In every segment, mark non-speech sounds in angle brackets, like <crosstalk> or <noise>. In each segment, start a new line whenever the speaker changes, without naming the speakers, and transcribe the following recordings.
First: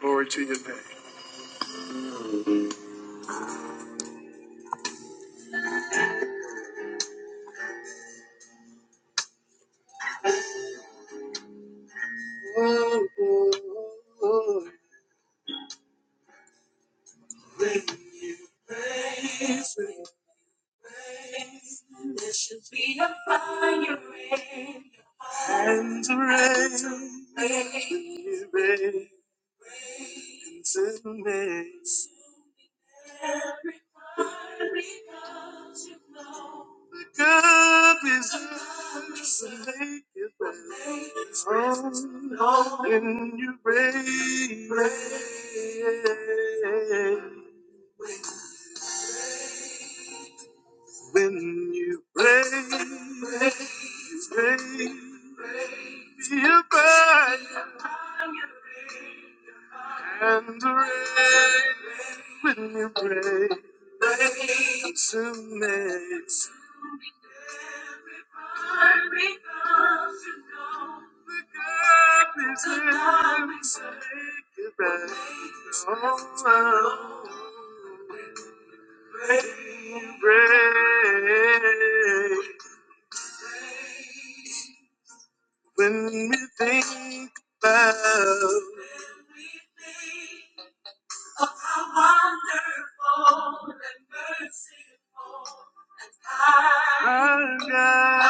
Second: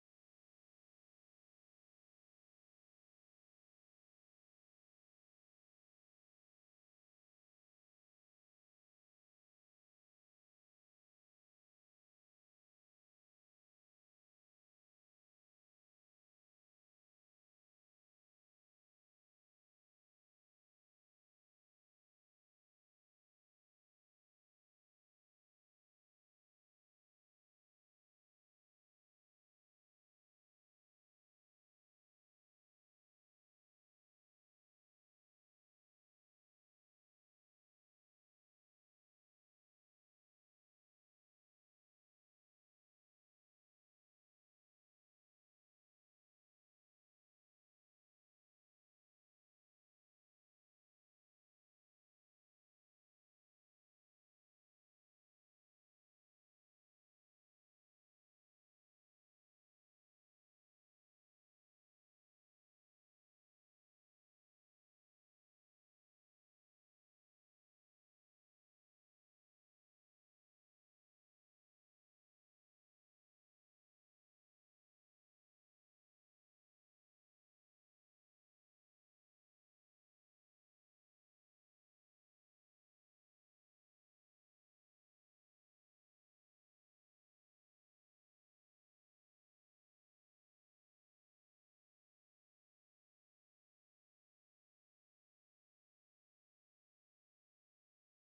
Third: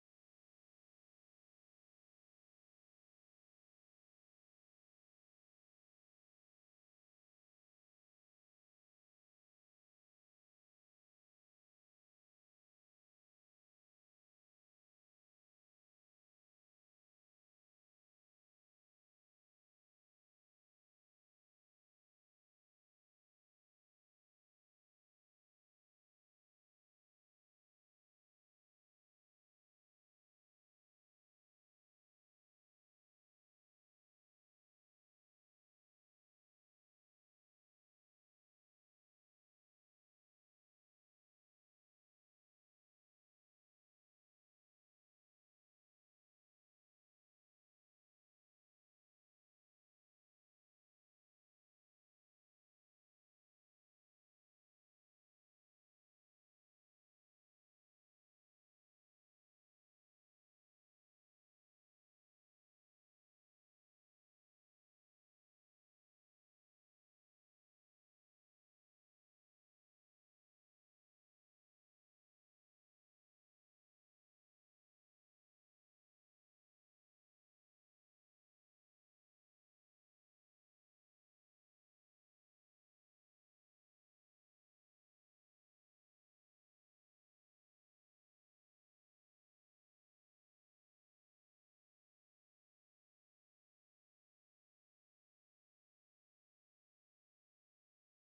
Glory to your name. Hands raised, gentleness. The cup is yours, and make it praise. Oh, when you reign, reign. when you reign, reign. Be above and reign when you reign. Gentleness. When we think about our God,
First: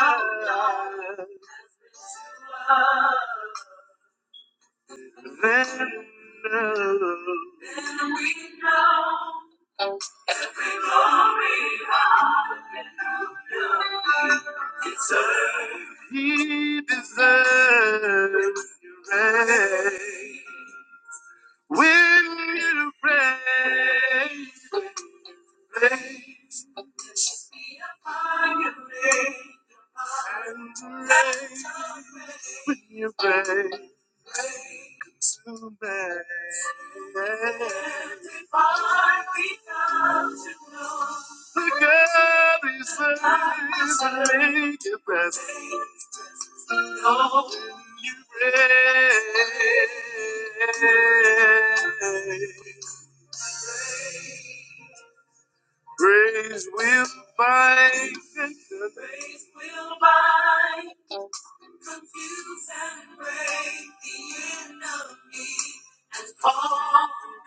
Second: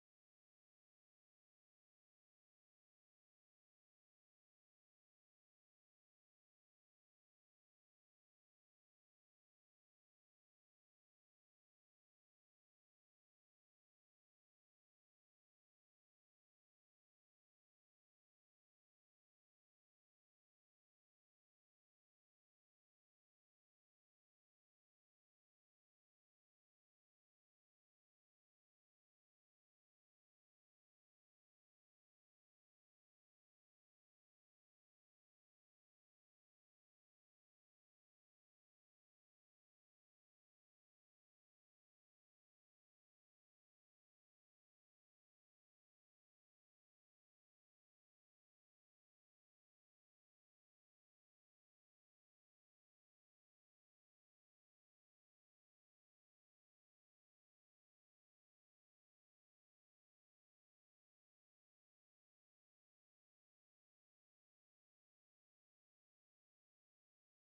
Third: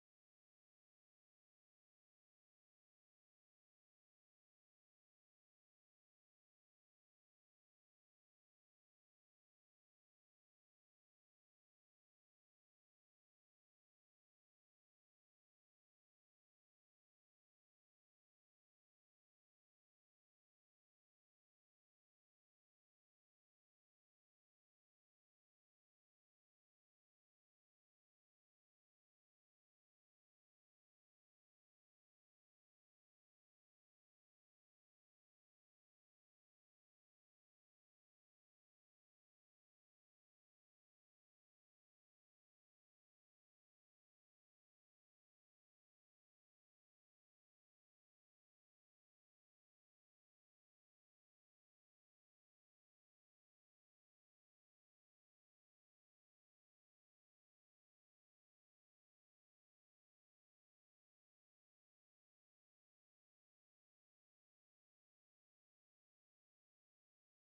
then know He deserves your right. When you pray, pray, and you pray tonight. The God is a good Praise will find the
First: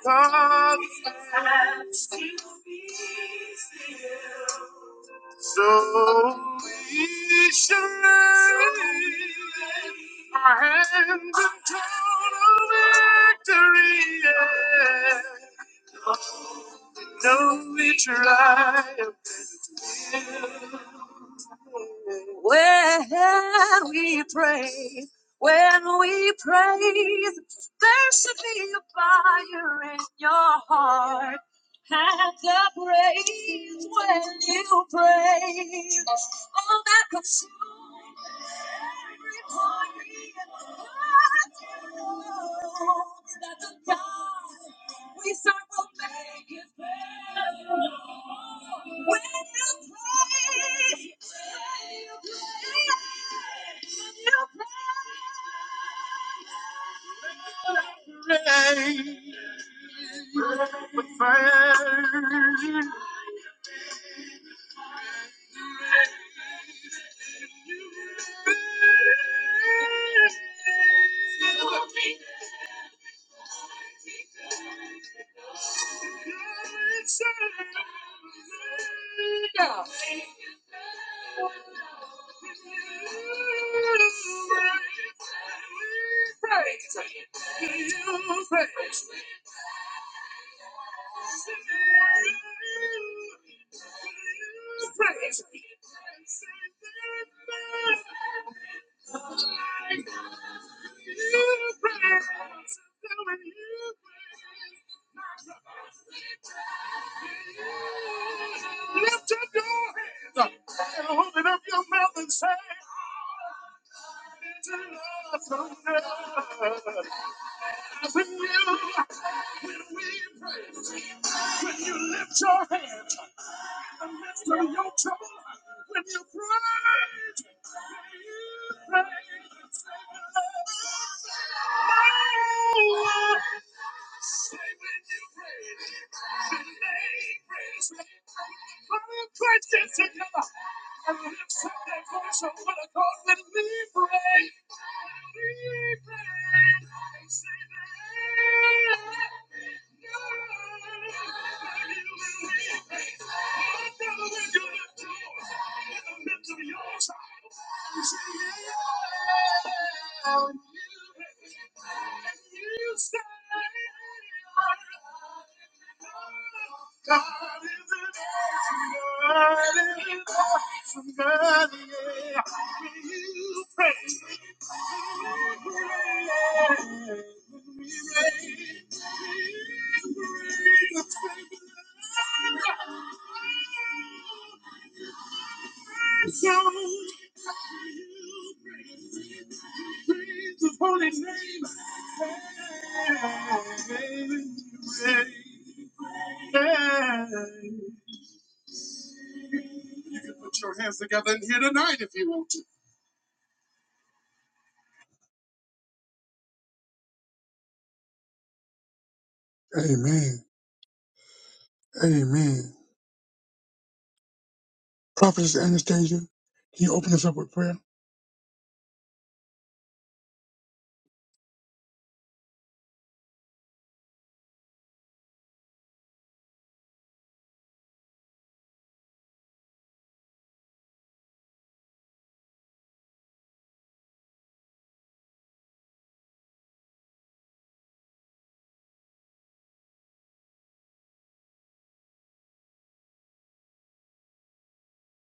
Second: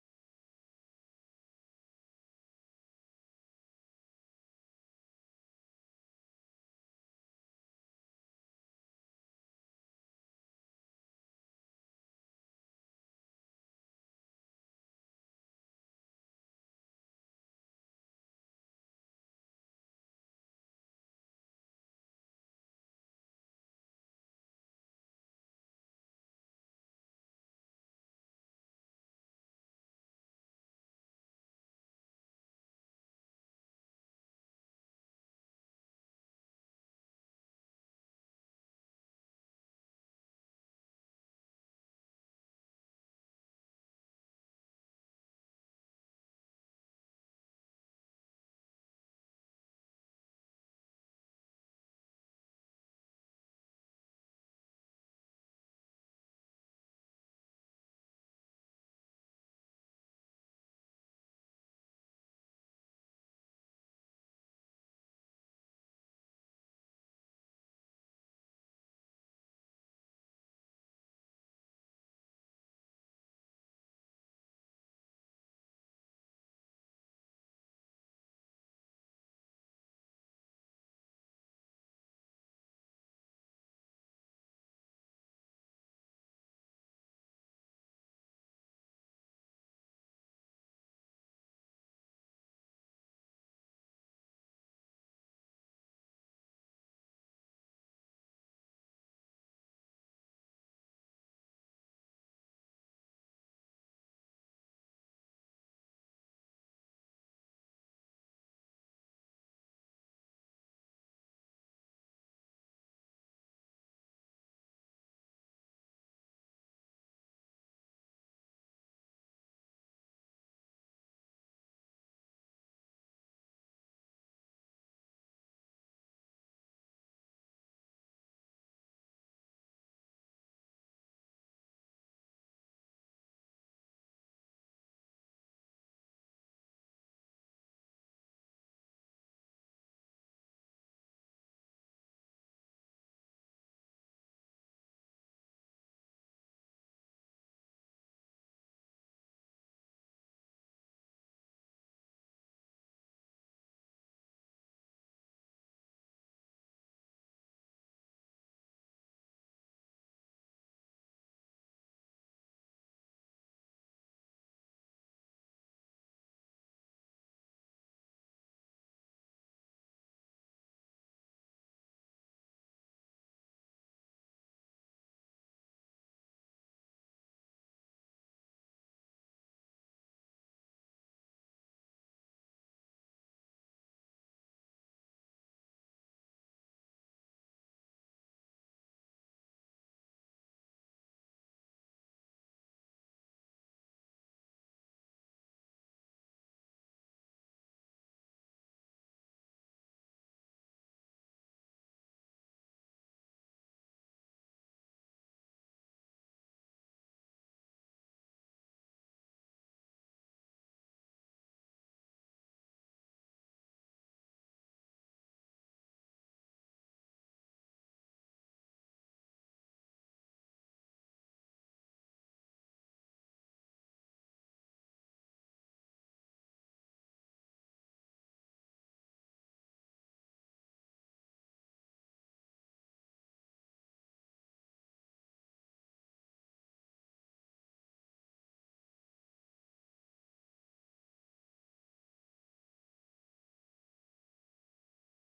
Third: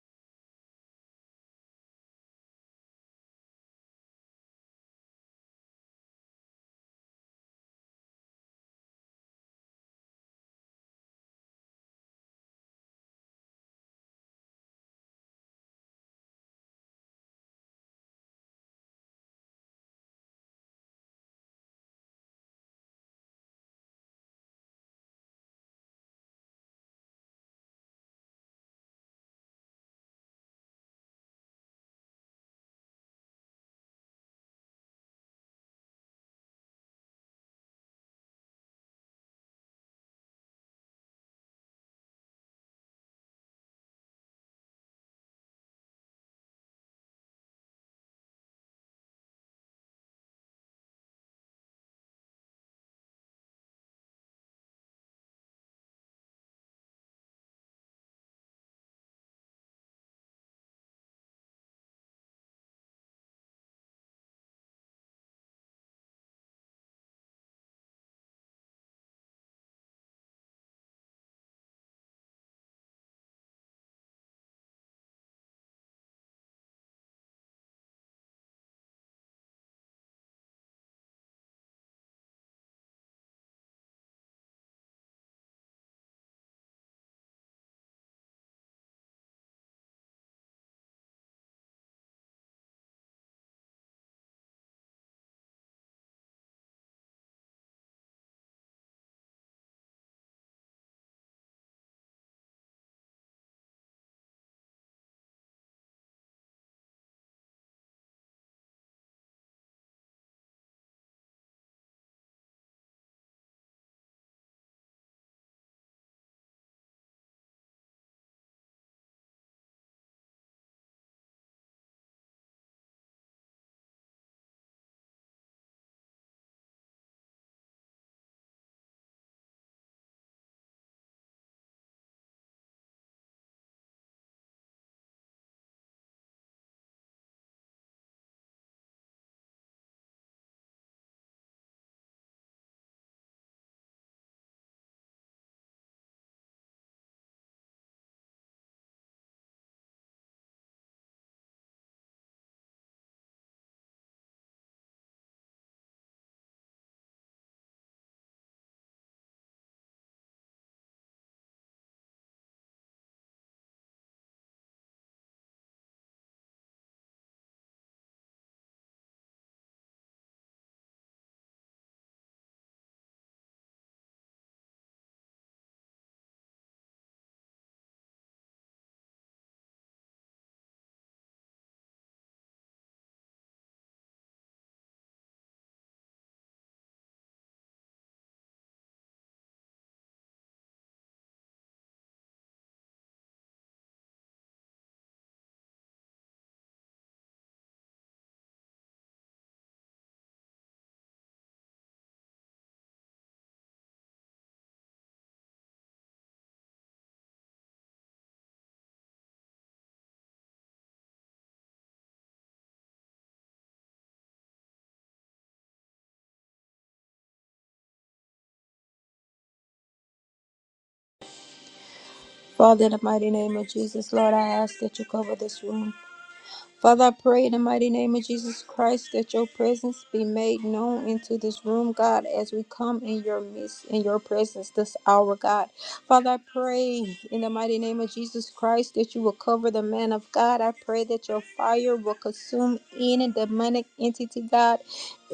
consolation Our hands in total victory. Yeah. No, we triumph. Praise with fire. Lift up your hands and hold it up your mouth and say, "It's enough for God." When you when you lift your hands in the midst of your you say, "Yeah." And you say, God is an awesome God. Somebody, yeah. When you pray, when you pray, when we pray, so praise His holy name. Amen. You pray, yeah. You can put your hands together in here tonight if you want to. Amen. Amen. Prophetess Anastasia, can you open us up with prayer?
Father, in the mighty name of Jesus, Lord, I ask that you cover this room. Father, I pray in the mighty name of Jesus Christ that your presence be made known into this room, God, as we come in your midst, in your presence this hour, God. Father, I pray in the mighty name of Jesus Christ that you will cover the man of God. I pray that your fire will consume any demonic entity, God,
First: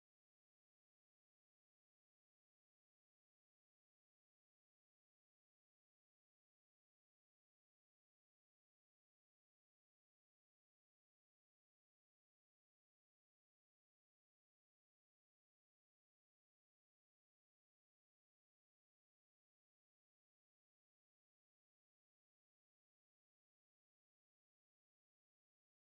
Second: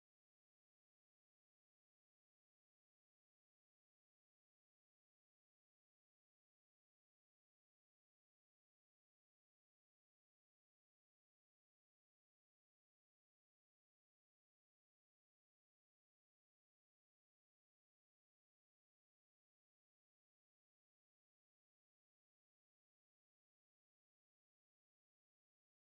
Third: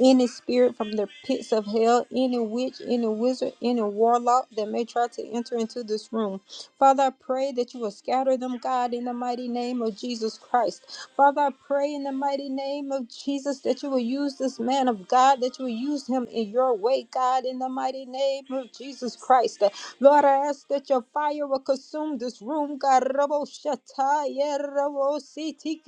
any spirit from the pits of hell, any witch, any wizard, any warlock that may try to enter into this room. Father, I pray that you will scatter them, God, in the mighty name of Jesus Christ. Father, I pray in the mighty name of Jesus that you will use this man of God, that you will use him in your way, God, in the mighty name of Jesus Christ. Lord, I ask that your fire will consume this room, God. Rabo Shataya, Rabo Siti,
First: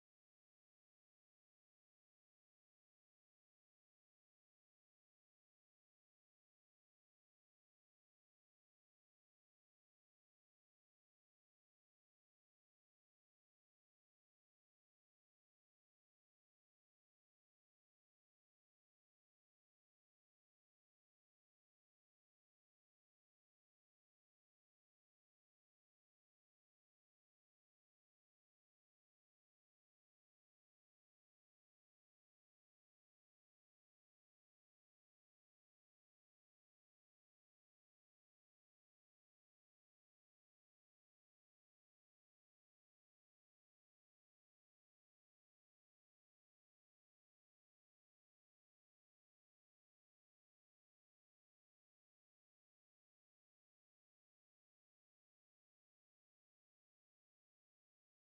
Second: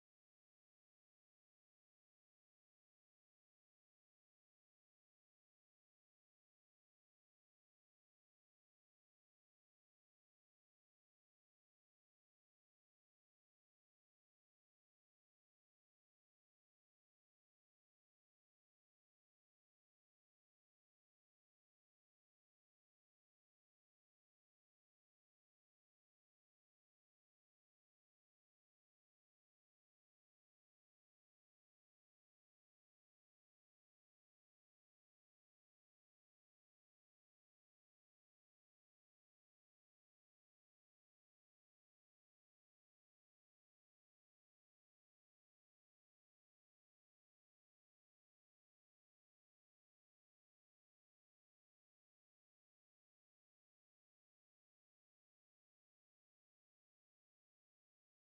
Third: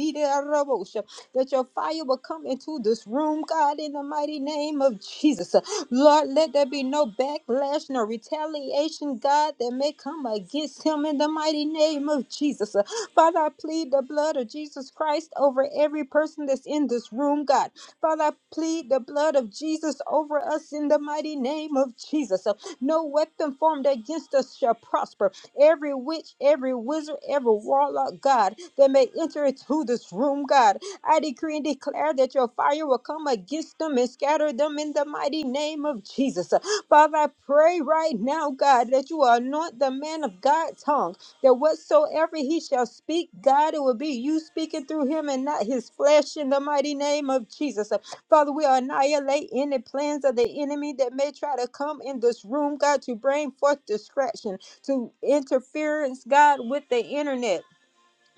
Rabo Sha- That your fire will come into this room, God, in the mighty name of Jesus. Lord, let there be no backlash, no retaliation, God, that may come against him in the mighty name of Jesus. Father, I plead the blood of Jesus Christ over every person that's in this room, God. Father, I plead the blood of Jesus over us in the mighty name of Jesus. So no weapon formed against us shall prosper. Every witch, every wizard, every warlock, God, that may enter into this room, God, I decree and declare that your fire will come against them and scatter them in the mighty name of Jesus. Uh, Father, I pray right now, God, that you will anoint the man of God's tongue that whatsoever he shall speak, God, it will be you speaking through him and not his flesh in the mighty name of Jesus. Uh, Father, we annihilate any plans of the enemy that may try to come in this room, God, to bring forth distraction, to interference, God, with the internet.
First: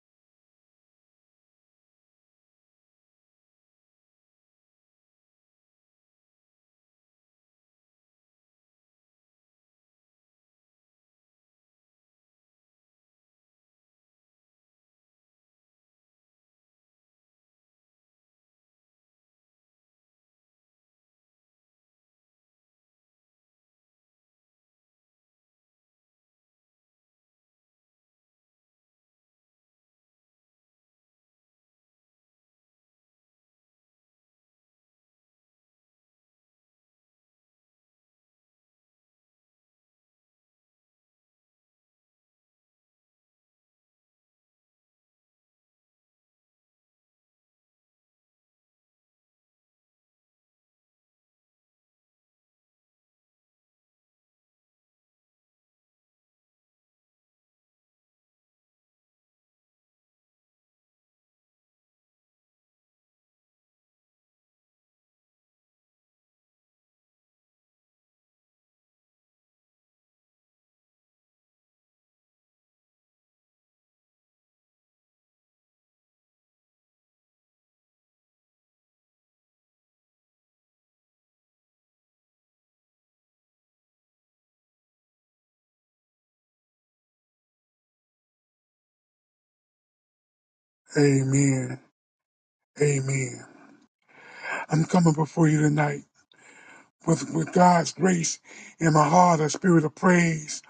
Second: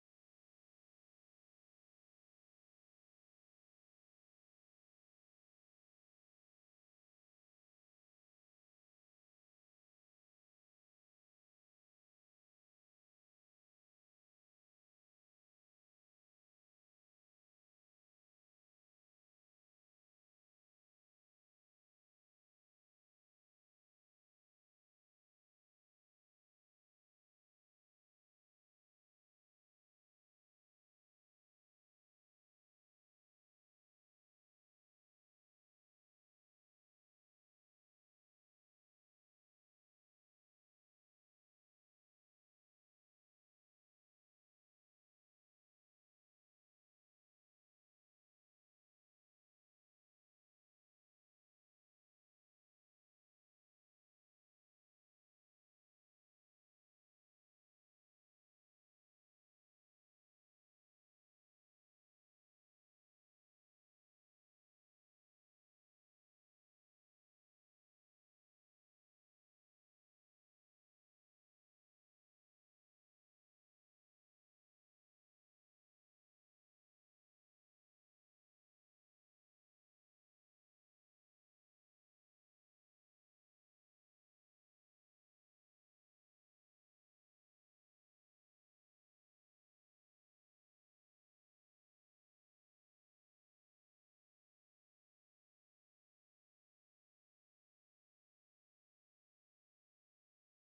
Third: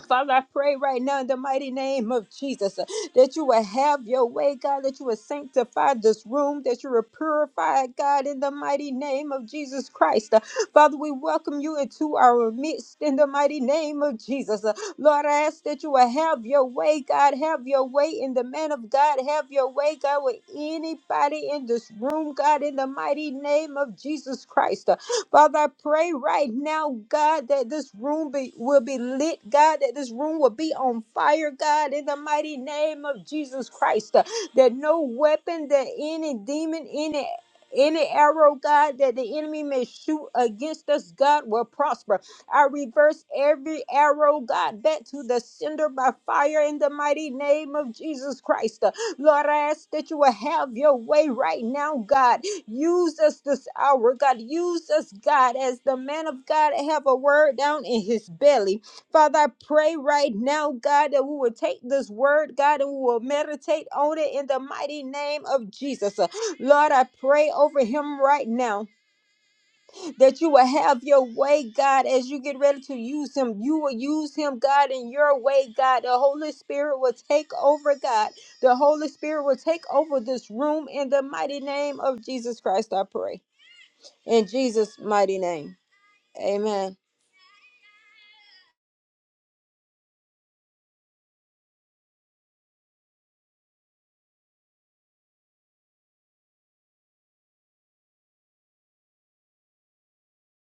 Father, I pray right now in the mighty name of Jesus uh, that you will have your way, God, that you will sanctify this room, that you will purify, it, God, in the mighty name of Jesus Christ. Uh, Father, we welcome you into our midst in the mighty name of Jesus. Uh, Lord, I ask that you will have your way, God, have your way in the man of God, have your way, God, with anybody in this room, God, in the mighty name of Jesus Christ. Uh, Father, I pray right now, God, that this room be, will be lit, God, that this room will be on fire, God, in the mighty name of Jesus Christ. Uh, that no weapon, that any demon, any any arrow, God, that the enemy may shoot against us, God, will prosper. I reverse every arrow, God, back to the sender by fire in the mighty name of Jesus Christ. Uh, Lord, I ask that you will have your way right now, God. Use us this hour, God. Use us, God, as the man of God have a word down in his belly. Father, I pray right now, God, that we will take this word, God, and we will meditate on it in the mighty name of Jesus. Uh, Lord, I pray over him right now that you will have your way, God, as you get ready to use him. You will use him, God, in your way, God. The Holy Spirit will take over, God. The Holy Spirit will take over this room in the mighty name of Jesus Christ, I pray. In Jesus' mighty name, amen.
Amen. Amen. I'm coming before you tonight with, with God's grace in my heart, a spirit of praise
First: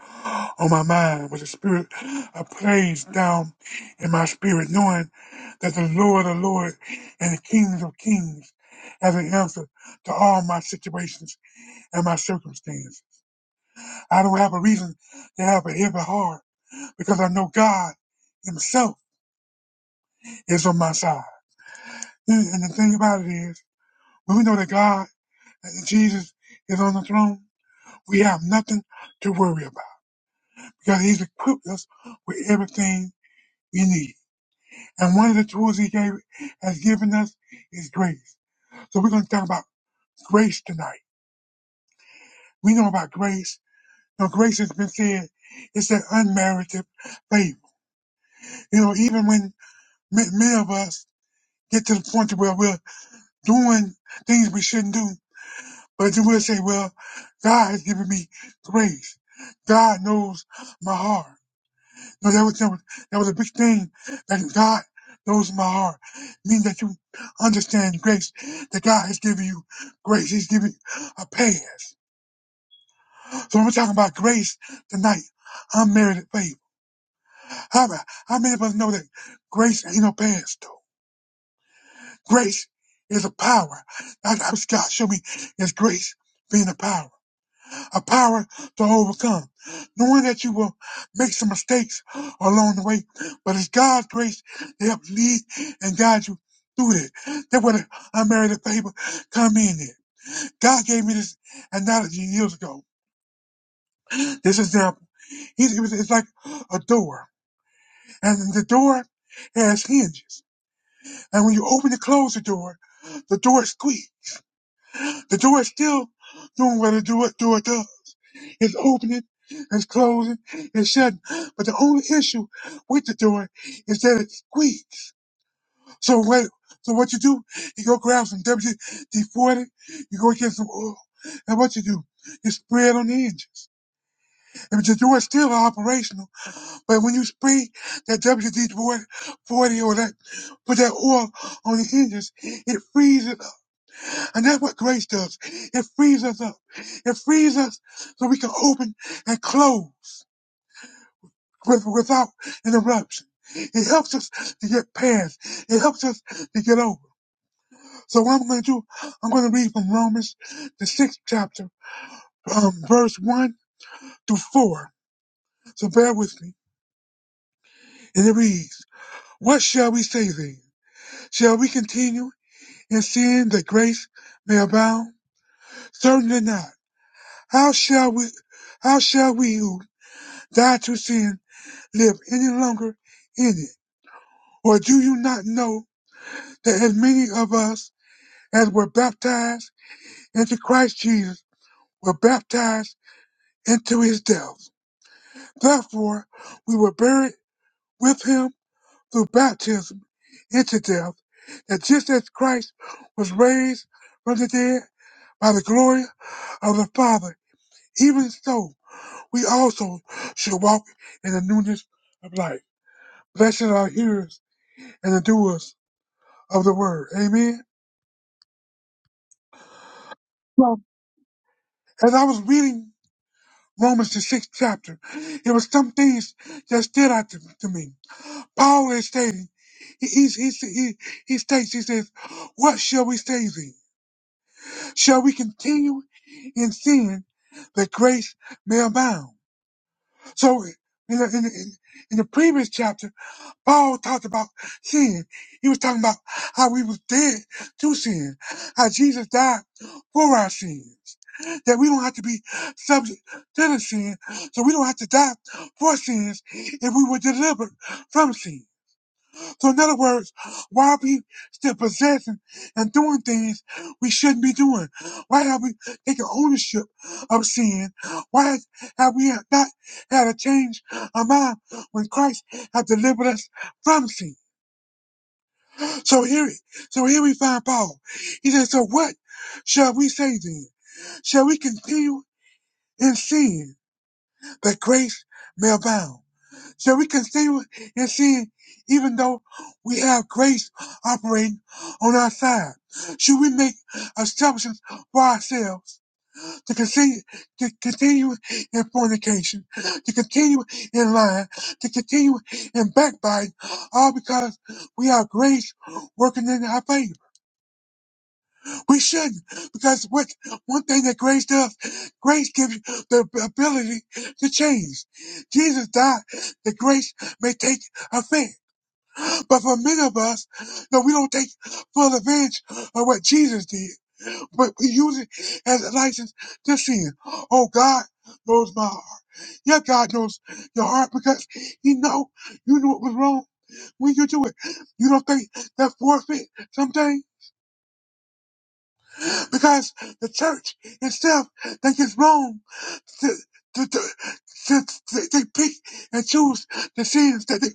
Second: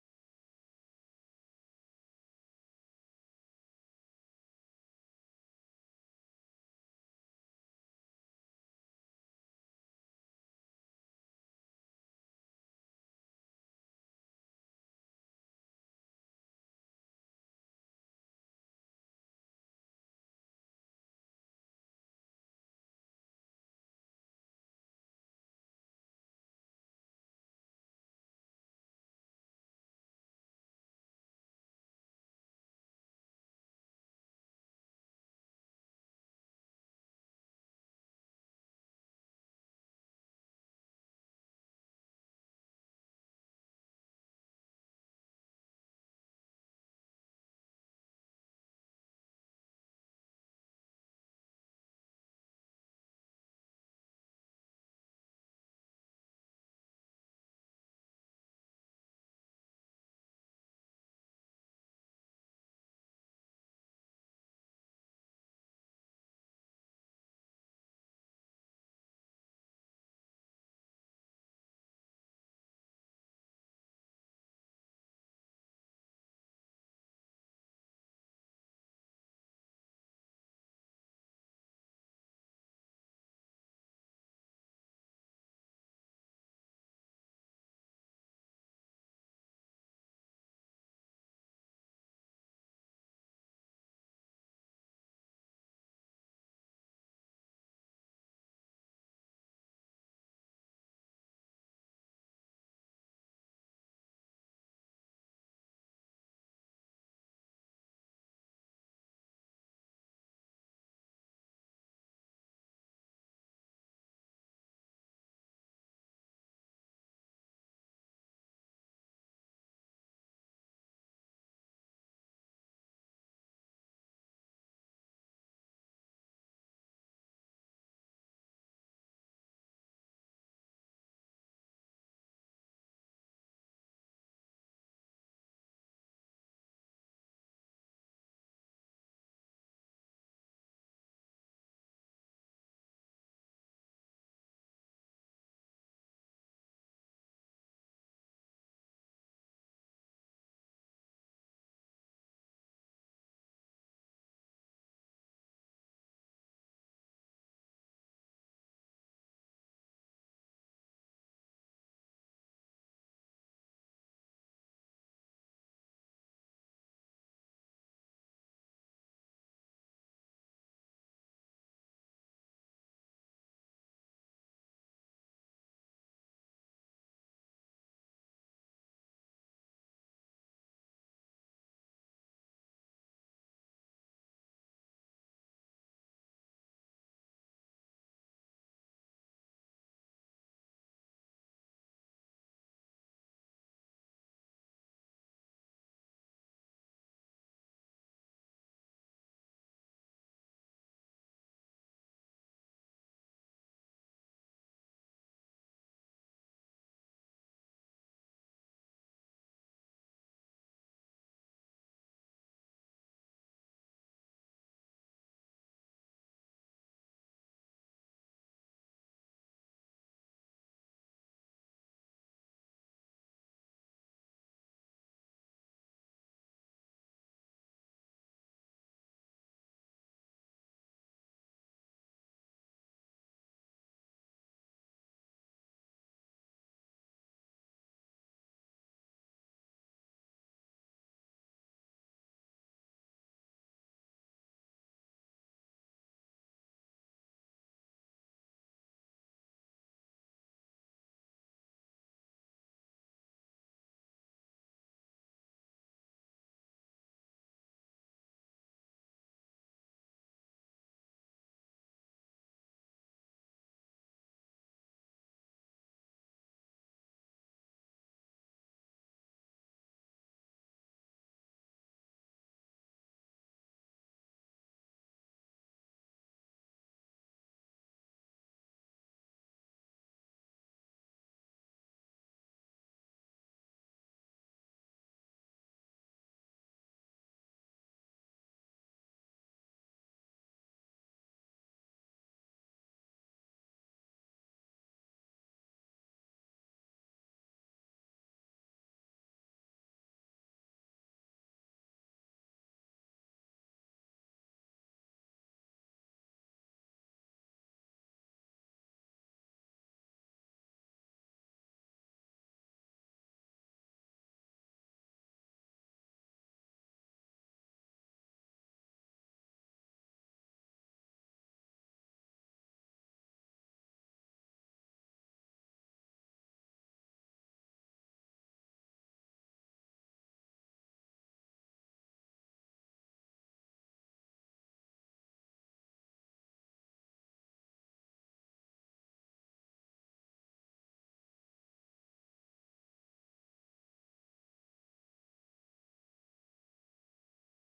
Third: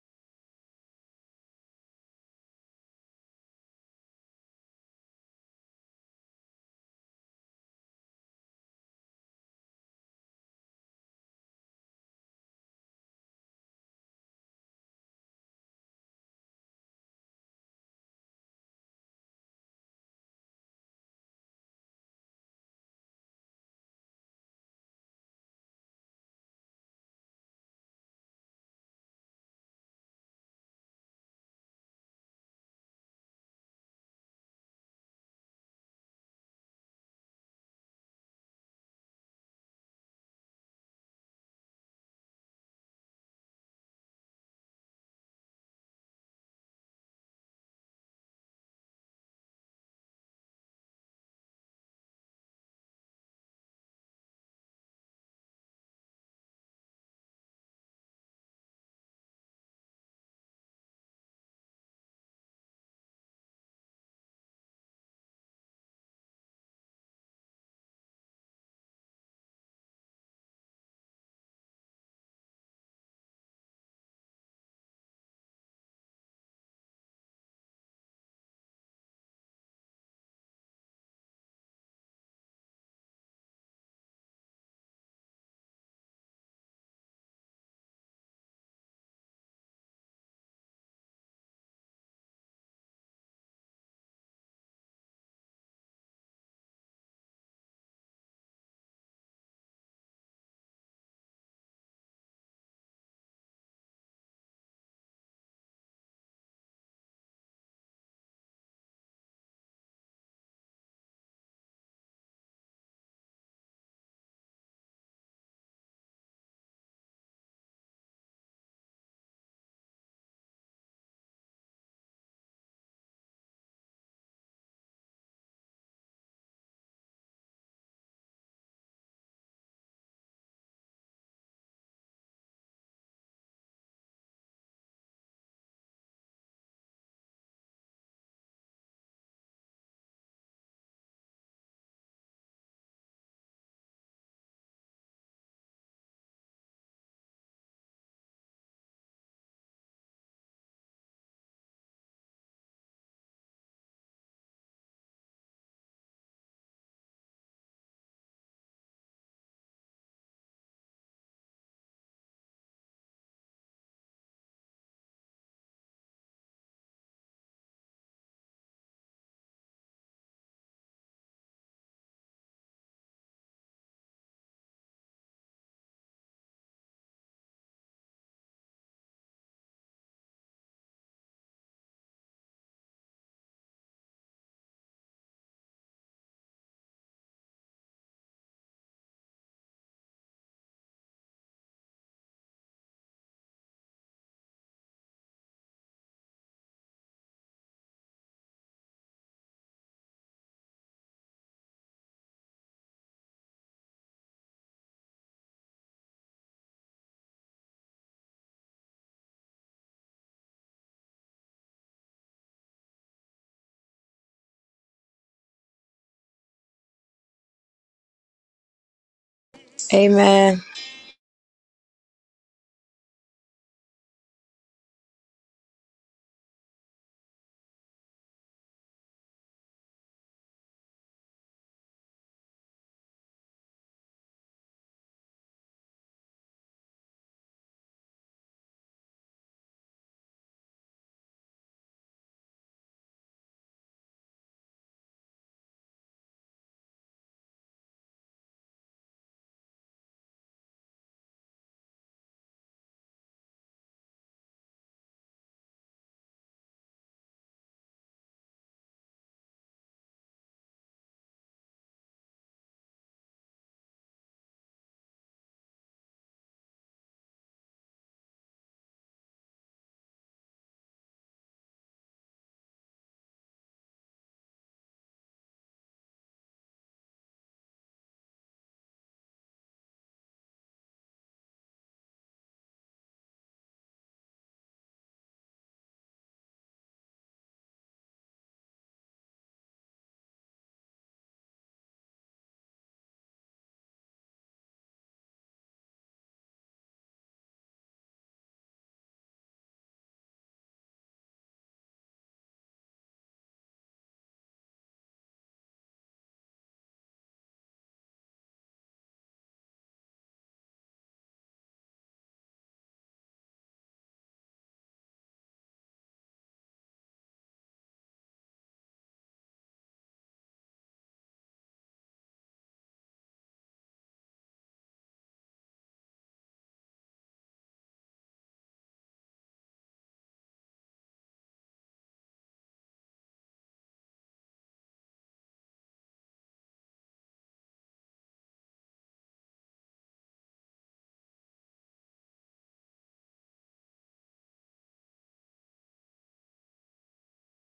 on my mind, with a spirit of praise down in my spirit, knowing that the Lord of Lords and the Kings of Kings has an answer to all my situations and my circumstance. I don't have a reason to have a heavy heart because I know God Himself is on my side. And and the thing about it is, when we know that God, that Jesus is on the throne, We have nothing to worry about because He's equipped us with everything we need. And one of the tools He gave has given us is grace. So we're going to talk about grace tonight. We know about grace. You know, grace has been said it's an unmerited favor. You know, even when ma- many of us get to the point to where we're doing things we shouldn't do, but then we'll say, well, God has given me grace. God knows my heart. No, that was, that was that was a big thing. That God knows my heart. Meaning that you understand grace. That God has given you grace. He's giving you a pass. So when we're talking about grace tonight, unmerited favor. How, about- how many of us know that grace ain't no pass though? Grace is a power. That's what God showed me is grace being a power. a power to overcome, knowing that you will make some mistakes along the way, but it's God's grace to help lead and guide you through that. That's where the unmerited favor come in at. God gave me this analogy years ago. This example, He- it was- it's like a door, and the door has hinges, and when you open and close the door, the door squeaks. The door is still doing what the door, door does It's opening, it's closing, it's shutting. But the only issue with the door is that it squeaks. So what? So what you do? You go grab some WD-40. You go get some oil, and what you do? You spray it on the engine. And the door is still operational, but when you spray that WD-40 or that, put that oil on the hinges, it frees it up. And that's what grace does. It frees us up. It frees us so we can open and close. with, without interruption. It helps us to get past. It helps us to get over. So what I'm going to do, I'm going to read from Romans, the sixth chapter, um, verse one through four. So bear with me. And it reads, What shall we say then? Shall we continue in sin that grace may abound? Certainly not. How shall we, how shall we who died to sin live any longer in it? Or do you not know that as many of us as were baptized into Christ Jesus were baptized into his death. Therefore, we were buried with him through baptism into death, that just as Christ was raised from the dead by the glory of the Father, even so we also should walk in the newness of life. Blessed are hearers and the doers of the word. Amen.
Amen.
So, as I was reading Romans the sixth chapter. There were some things that stood out to, to me. Paul is stating, he, he, he, he, he states, he says, what shall we say then? Shall we continue in sin that grace may abound? So in the, in, the, in in the previous chapter, Paul talked about sin. He was talking about how we was dead to sin, how Jesus died for our sins, that we don't have to be subject to the sin, so we don't have to die for sins if we were delivered from sin. So in other words, why are we still possessing and doing things we shouldn't be doing? Why have we taken ownership of sin? Why has- have we not had a change of mind when Christ has delivered us from sin? So here, so here we find Paul. He says, so what shall we say then? Shall we continue in sin that grace may abound? So we continue in sin even though we have grace operating on our side. Should we make assumptions for ourselves to continue to continue in fornication, to continue in lying, to continue in backbiting, all because we have grace working in our favor? We shouldn't, because what one thing that grace does, grace gives you the ability to change. Jesus died that grace may take effect. But for many of us, no, we don't take full advantage of what Jesus did, but we use it as a license to sin. Oh, God knows my heart. Yeah, God knows your heart because He know you knew it was wrong when you do it. You don't think that forfeit something because the church itself think it's wrong. To, to, to, to, to- they pick and choose the sins that they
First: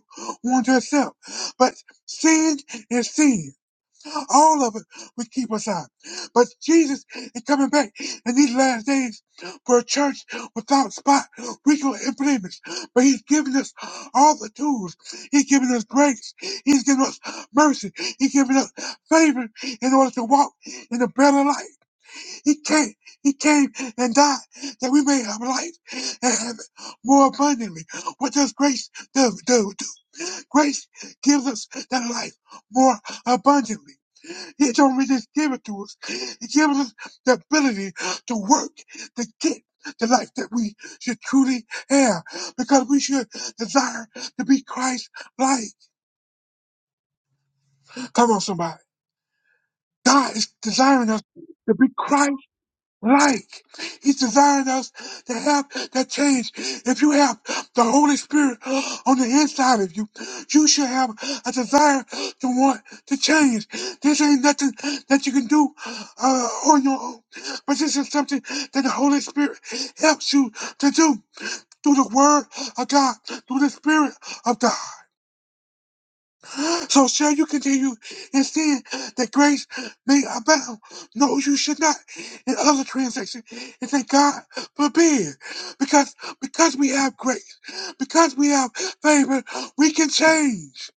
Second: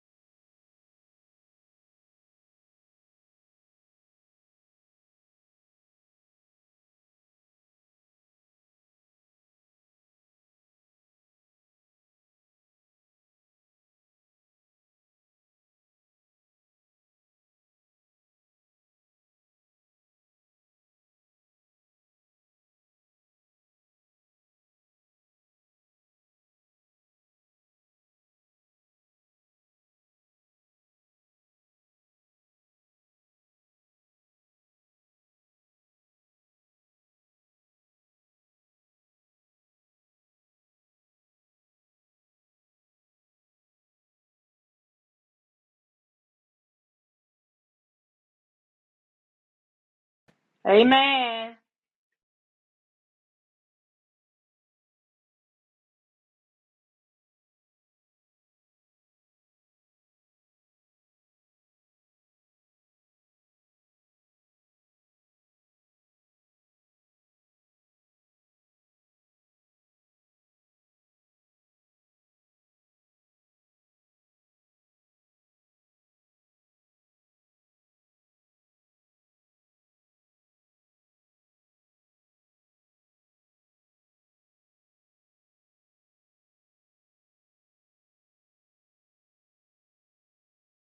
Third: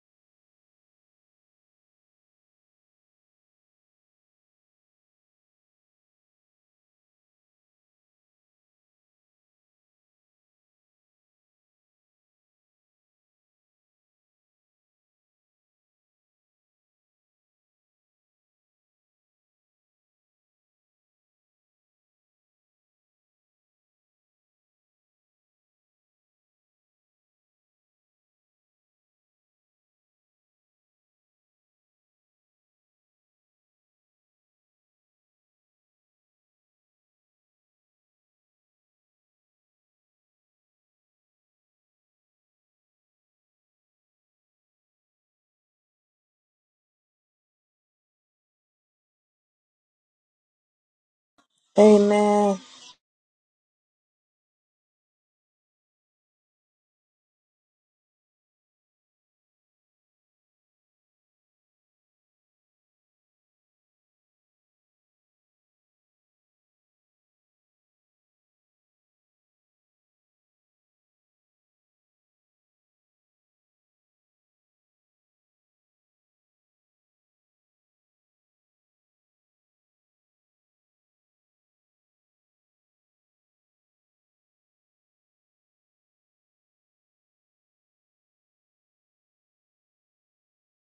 want to accept, but sin is sin. All of it would keep us out. But Jesus is coming back in these last days for a church without spot, wrinkle, and blemish. But He's giving us all the tools. He's giving us grace. He's giving us mercy. He's giving us favor in order to walk in a better life. He came. He came and died that we may have life and have it more abundantly. What does grace do? do, do? Grace gives us that life more abundantly. He told me this gave it to us. He gives us the ability to work, to get the life that we should truly have because we should desire to be Christ like. Come on, somebody. God is desiring us
Amen.
to be Christ.
Amen.
like. He designed us to have that change. If you have the Holy Spirit on the inside of you, you should have a desire to want to change. This ain't nothing that you can do uh, on your own, but this is something that the Holy Spirit helps you to do through the Word of God, through the Spirit of God. So shall you continue in sin that grace may abound? No, you should not. In other translation, it says God forbid, because because we have grace, because we have favor, we can change.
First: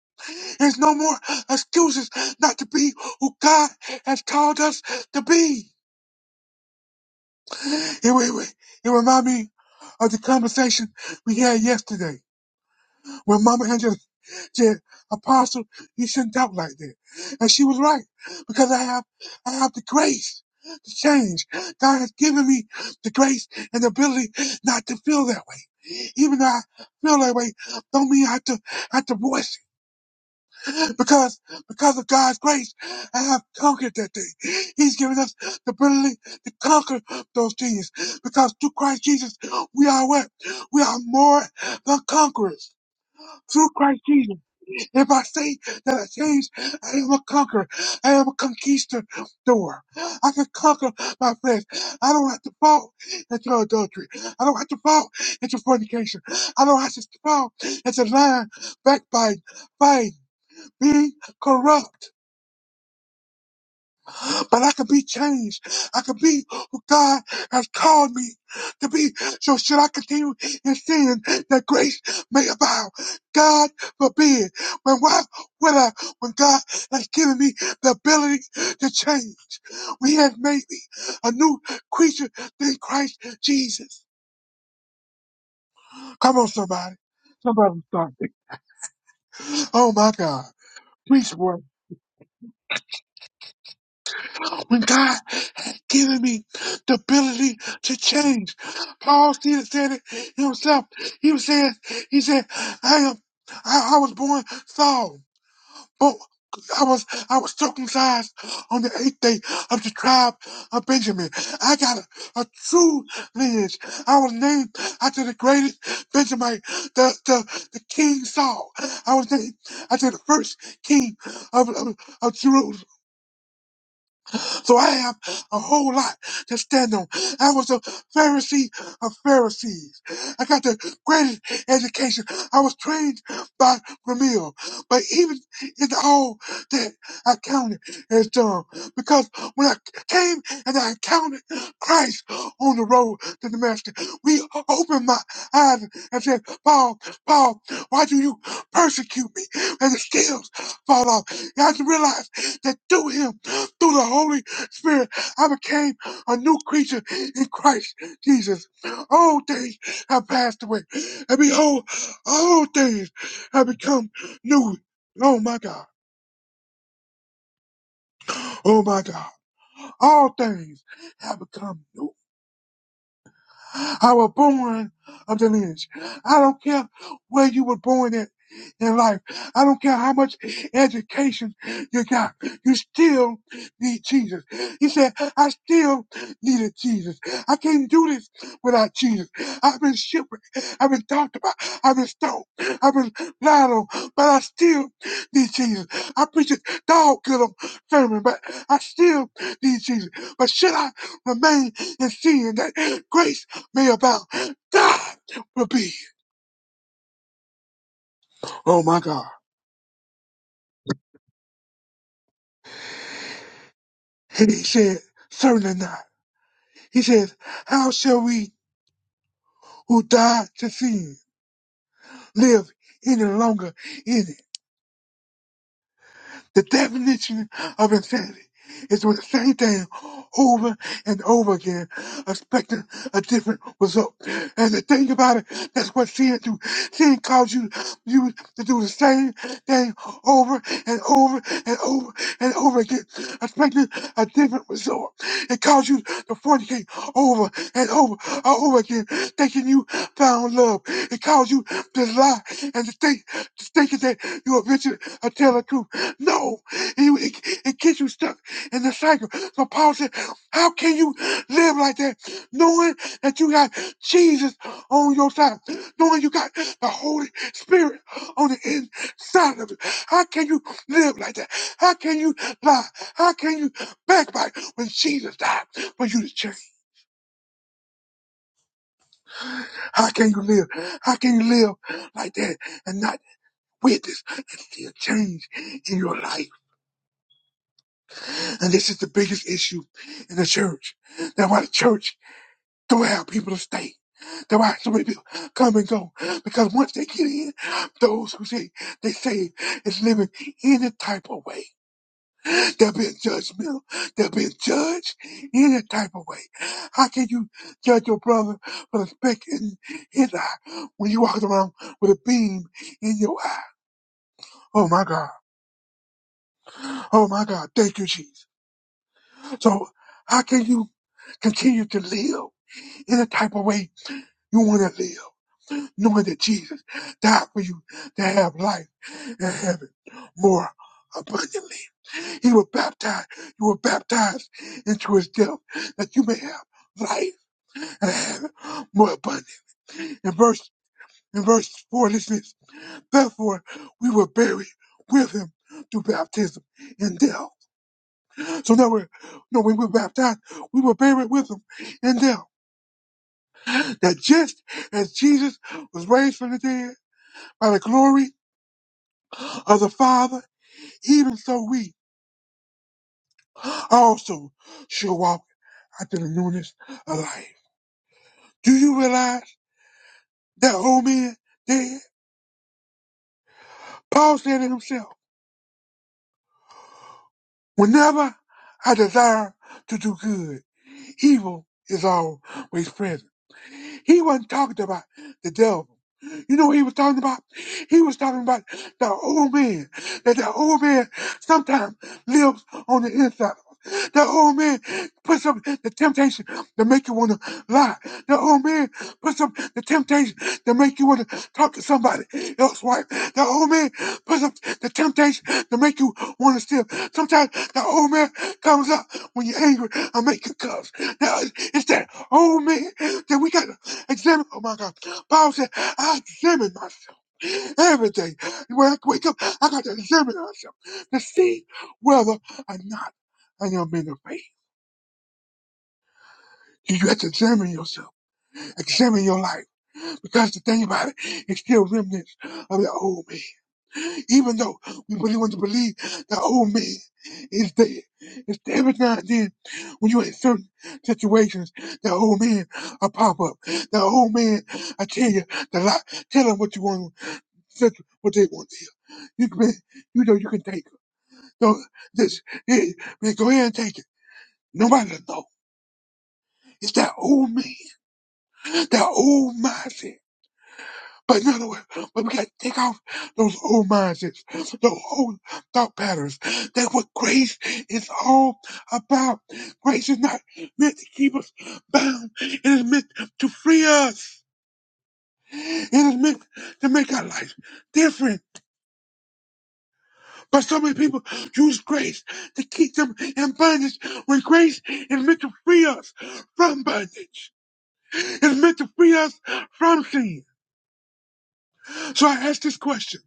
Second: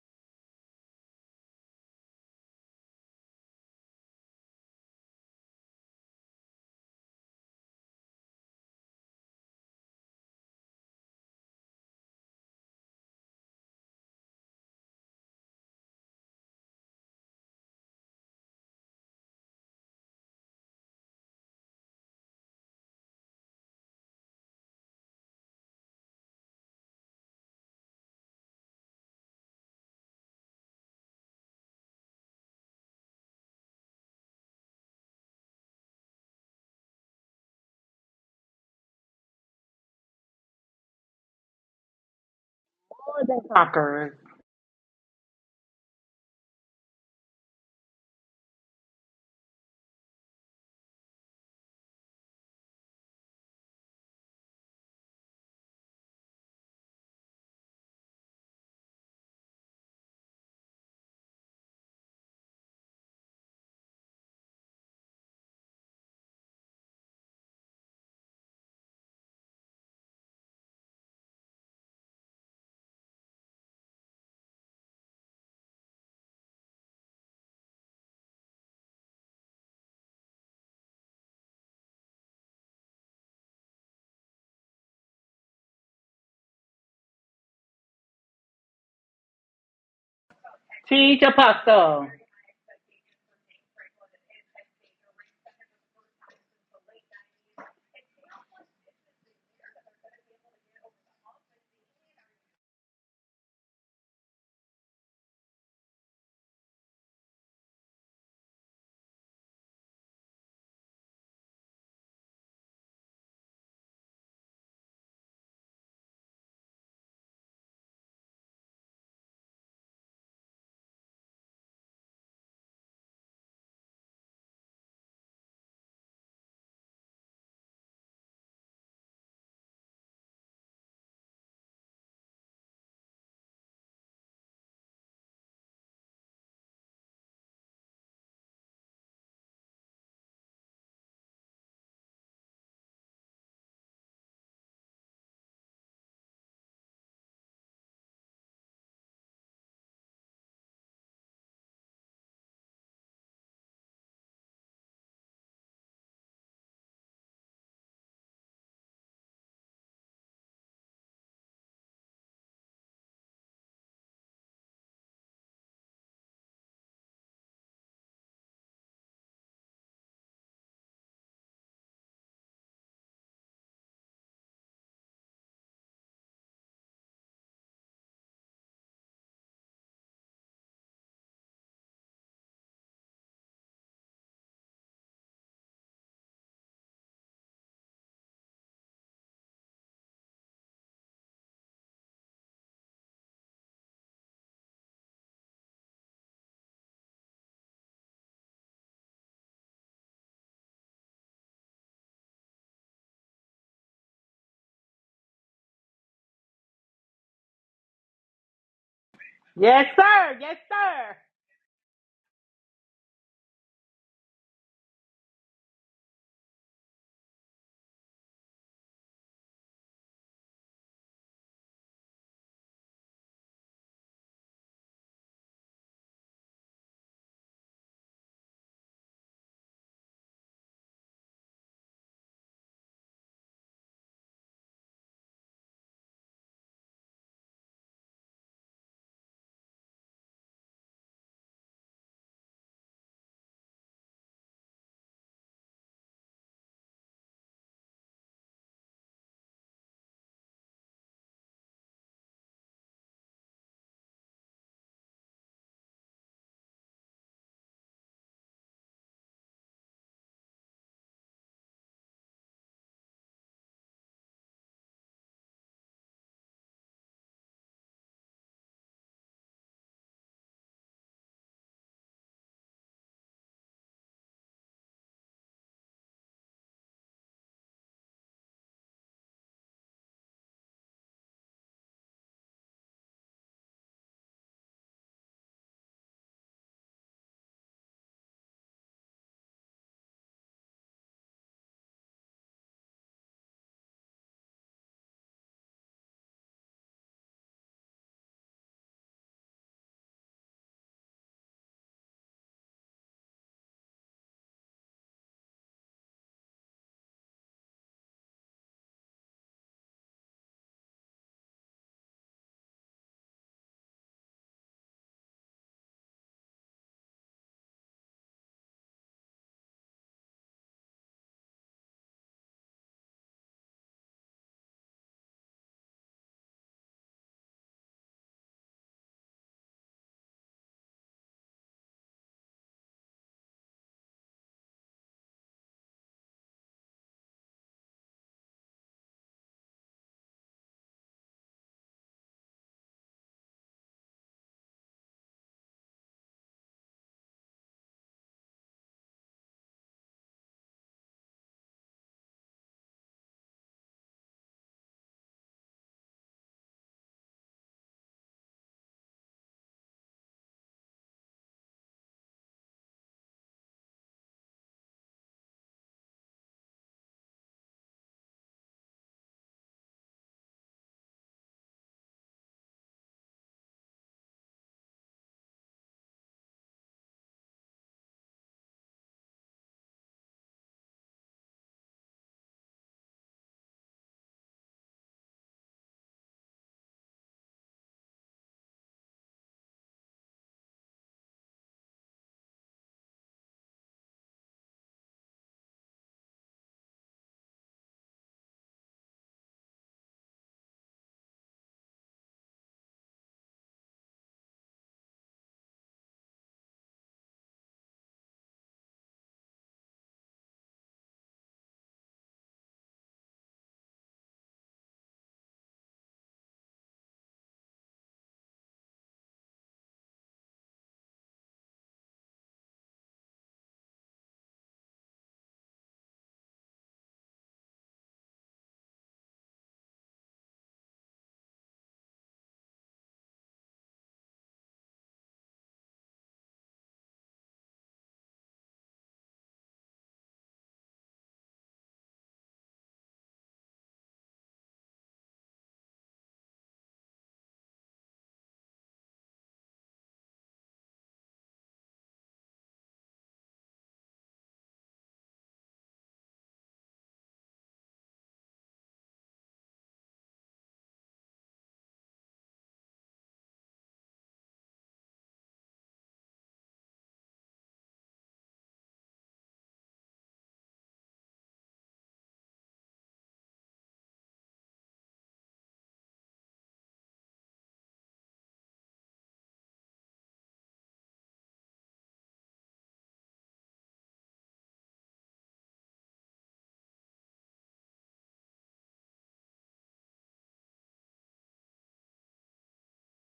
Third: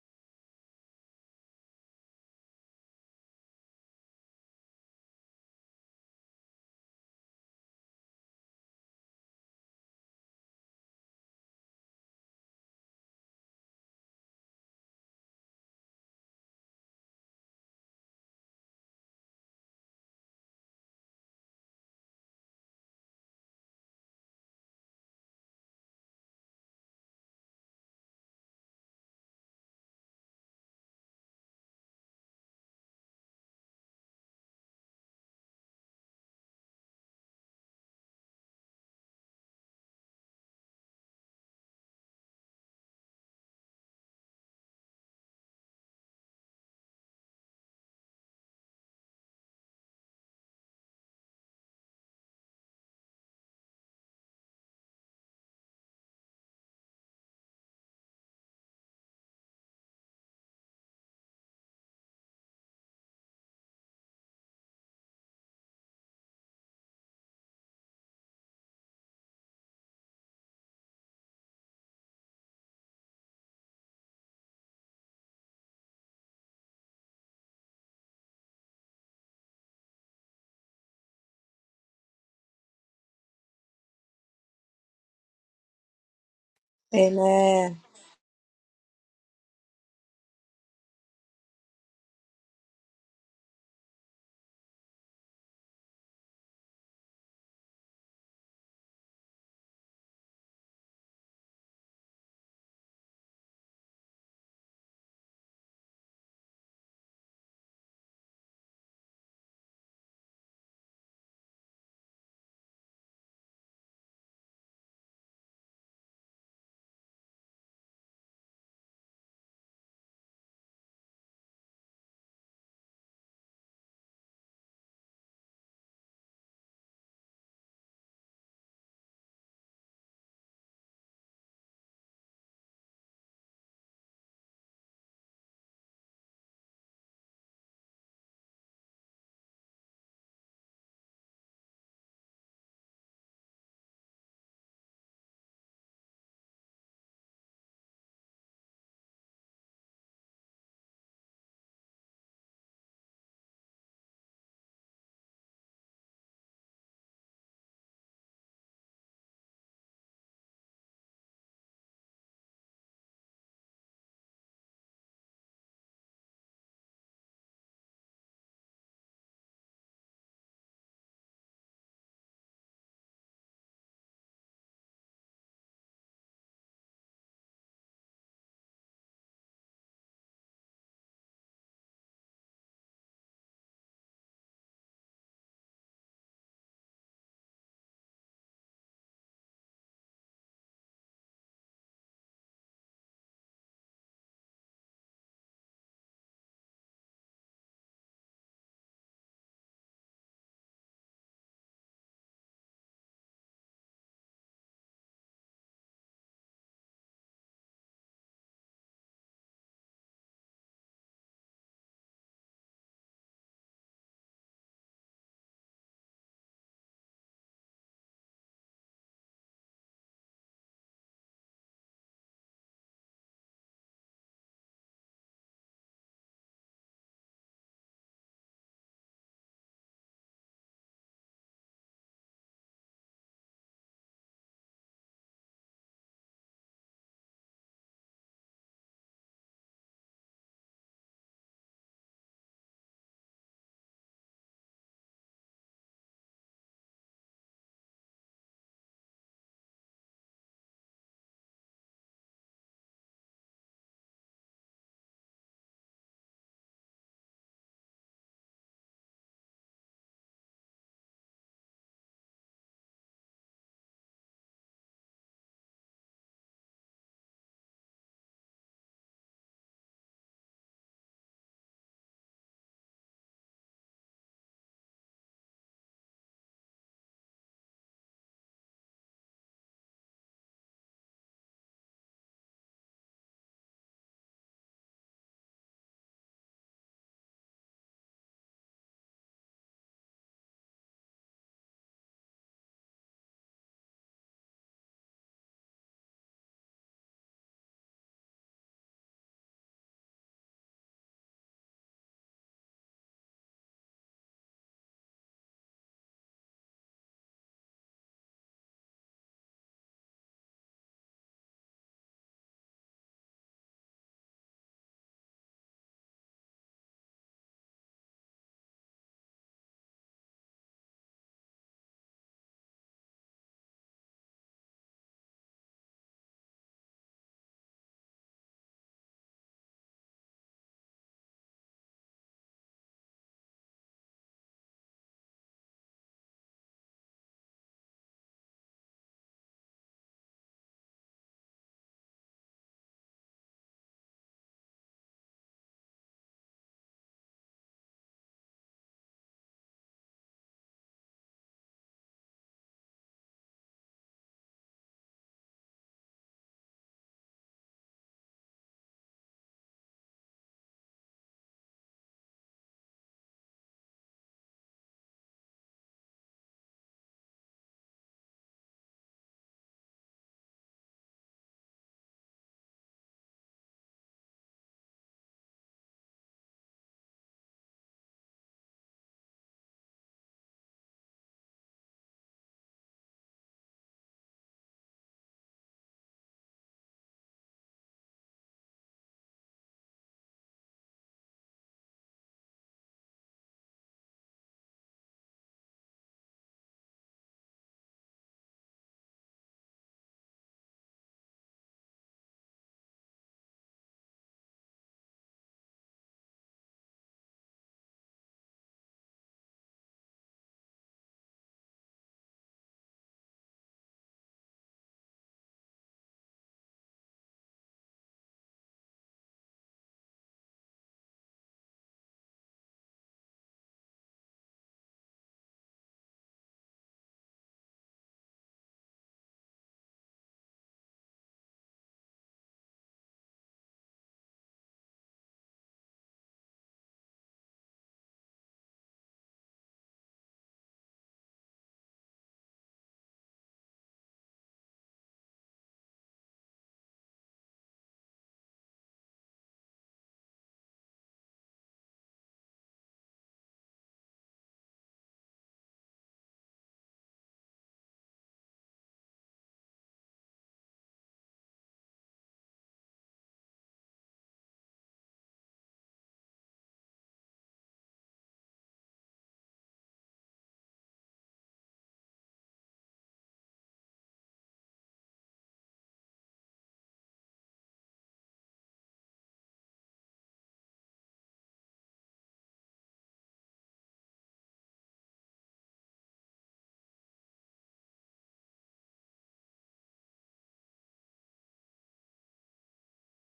There's no more excuses not to be who God has called us to be. It, it, it reminds me of the conversation we had yesterday. When Mama Angela said, Apostle, you shouldn't talk like that. And she was right, because I have, I have the grace to change. God has given me the grace and the ability not to feel that way. Even though I feel that way, don't mean I have to, I have to voice it. Because, because of God's grace, I have conquered that thing. He's given us the ability to conquer those things. Because through Christ Jesus, we are what? We are more than conquerors. Through Christ
Talkers.
Jesus. If I say that I change, I am a conqueror. I am a conquistador. I can conquer my flesh. I don't have to fall into adultery. I don't have to fall into fornication. I don't have to fall into lying, backbiting, fighting, being corrupt but I can be changed. I can be who God has called me to be. So should I continue in sin that grace may abound? God forbid. When why would I, when God has given me the ability to change, when He has made me a new creature in Christ Jesus. Come on, somebody.
Amen.
Somebody stop it. Oh my God.
Teach
Preach, boy.
apostle.
When God given me the ability to change. Paul Stevens said it himself. He was saying, he said, I am, I, I was born Saul, but I was, I was circumcised on the eighth day of the tribe of Benjamin. I got a, a true lineage. I was named after the greatest Benjamin, the, the, the King Saul. I was named after the first king of, of, of Jerusalem. So I have a whole lot to stand on. I was a Pharisee of Pharisees. I got the greatest education. I was trained by Gamaliel. But even in all that, I counted as dumb. Because when I came and I encountered Christ on the road to the Master, we opened my eyes and said, Paul, Paul, why do you persecute me? And the scales fall off. And I realized that through him, through the Holy Spirit, I became a new creature in Christ Jesus. All things have passed away, and behold, all things have become new. Oh my God, oh my God, all things have become new. I was born of the lineage. I don't care where you were born at in life. I don't care how much education you got. You still need Jesus. He said, I still needed Jesus. I can't do this without Jesus. I've been shipwrecked. I've been talked about. I've been stoned. I've been lied on, but I still need Jesus. I preach a dog killer sermon, but I still need Jesus. But should I remain in sin? That grace me about God will be. Oh my God.
Yes, sir. Yes,
And He said, certainly not. He says, how shall we who died to sin live any longer in it? The definition of insanity is doing the same thing over and over again, expecting a different result. And the thing about it, that's what sin do. Sin calls you you to do the same thing over and over and over and over again, expecting a different result. It calls you to fornicate over and over and over again, thinking you found love. It calls you to lie and to think, to thinking that you are Richard or Taylor no, it, it, it gets you stuck in the cycle. So Paul said, How can you live like that knowing that you got Jesus on your side, knowing you got the Holy Spirit on the inside of you? How can you live like that? How can you lie? How can you backbite when Jesus died for you to change? How can you live? How can you live like that and not witness and see a change in your life? And this is the biggest issue in the church. That's why the church don't have people to stay. That's why so many people come and go. Because once they get in, those who say they say is living any type of way. They're being judgmental. They're being judged any type of way. How can you judge your brother for the speck in his eye when you walk around with a beam in your eye? Oh my God. Oh my God. Thank you, Jesus. So how can you continue to live? In Any type of way you want to live, knowing that Jesus died for you to have life and have it more abundantly. He was baptized. You were baptized into his death that you may have life and have it more abundantly. In verse in verse four, listen this. Therefore, we were buried with him through baptism in death. So now we're no, when we were baptized, we were buried with him in death. That just as Jesus was raised from the dead by the glory of the Father, even so we also shall walk after the newness of life. Do you realize that old man dead? Paul said to himself, Whenever I desire to do good, evil is always present. He wasn't talking about the devil. You know what he was talking about? He was talking about the old man. That the old man sometimes lives on the inside. The old man puts up the temptation to make you want to lie. The old man puts up the temptation to make you want to talk to somebody else's wife. The old man puts up the temptation to make you want to steal. Sometimes the old man comes up when you're angry and make you cuss. Now, it's that old man that we got. to Examine, oh my God. Paul said, I examine myself every day. When I wake up, I got to examine myself to see whether or not I am in the faith. You have to examine yourself, examine your life. Because the thing about it, it's still remnants of the old me. Even though we really want to believe the old me is dead, it's every now and then when you're in certain situations, the old man will pop up. The old man, I tell you, the lie, tell him what you want. That's what they want to hear. You can, you know, you can take it. No, this, hey, man, go ahead and take it. Nobody will know. It's that old me, that old mindset. But in other words, but we got to take off those old mindsets, those old thought patterns. That's what grace is all about. Grace is not meant to keep us bound. It is meant to free us. It is meant to make our life different. But so many people use grace to keep them in bondage when grace is meant to free us from bondage. It's meant to free us from sin. So I ask this question.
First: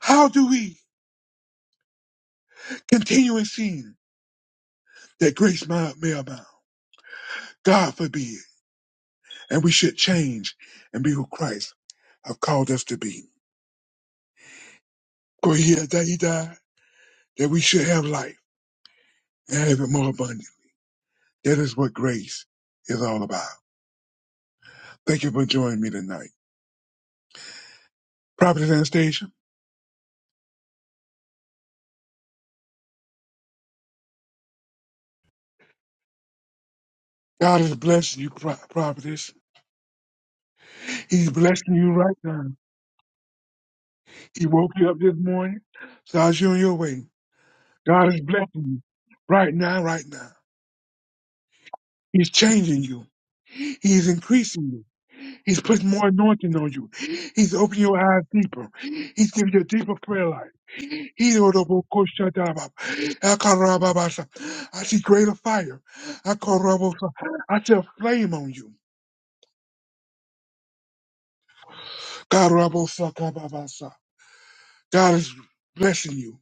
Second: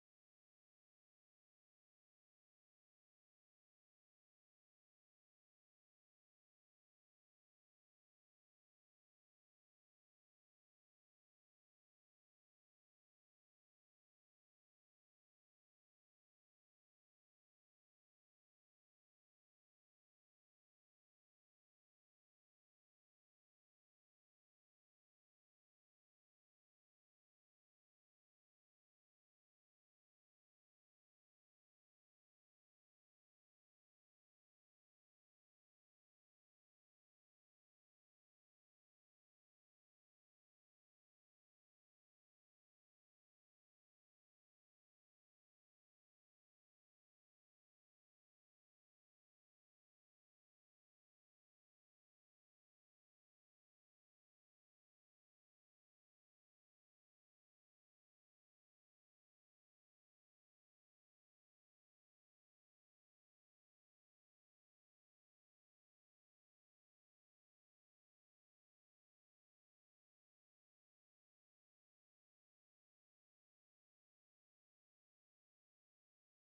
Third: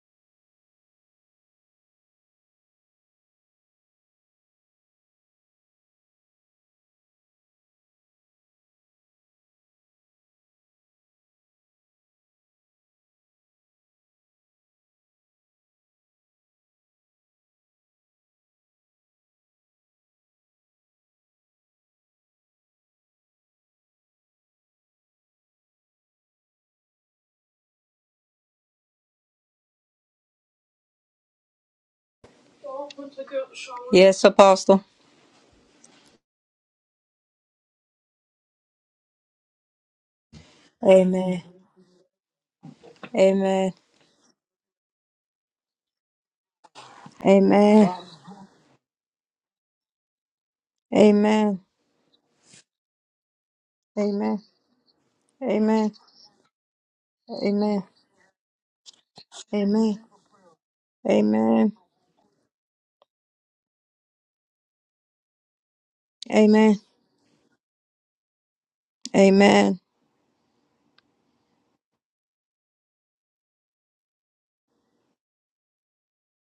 How do we continue in sin that grace may, may abound? God forbid. And we should change and be who Christ have called us to be. For he that he died, that we should have life and have it more abundant. That is what grace is all about. Thank you for joining me tonight. Prophet Anastasia.
Yes, Apostle.
God is blessing you, Pro- prophetess. He's
Amen.
blessing you right now.
Amen.
He woke you up this morning, started you on your way.
Amen.
God is blessing you right now, right now.
Amen.
He's changing you. He's
Amen.
increasing you. He's putting
Amen.
more anointing on you. He's opening
Amen.
your eyes deeper. He's giving you a deeper
Amen.
prayer life.
Amen.
Hirorobokoshataba. Akarababasa. I see greater fire.
Amen.
Akorobosa. I see a flame on you.
Amen.
Karabosakababasa. God is blessing you.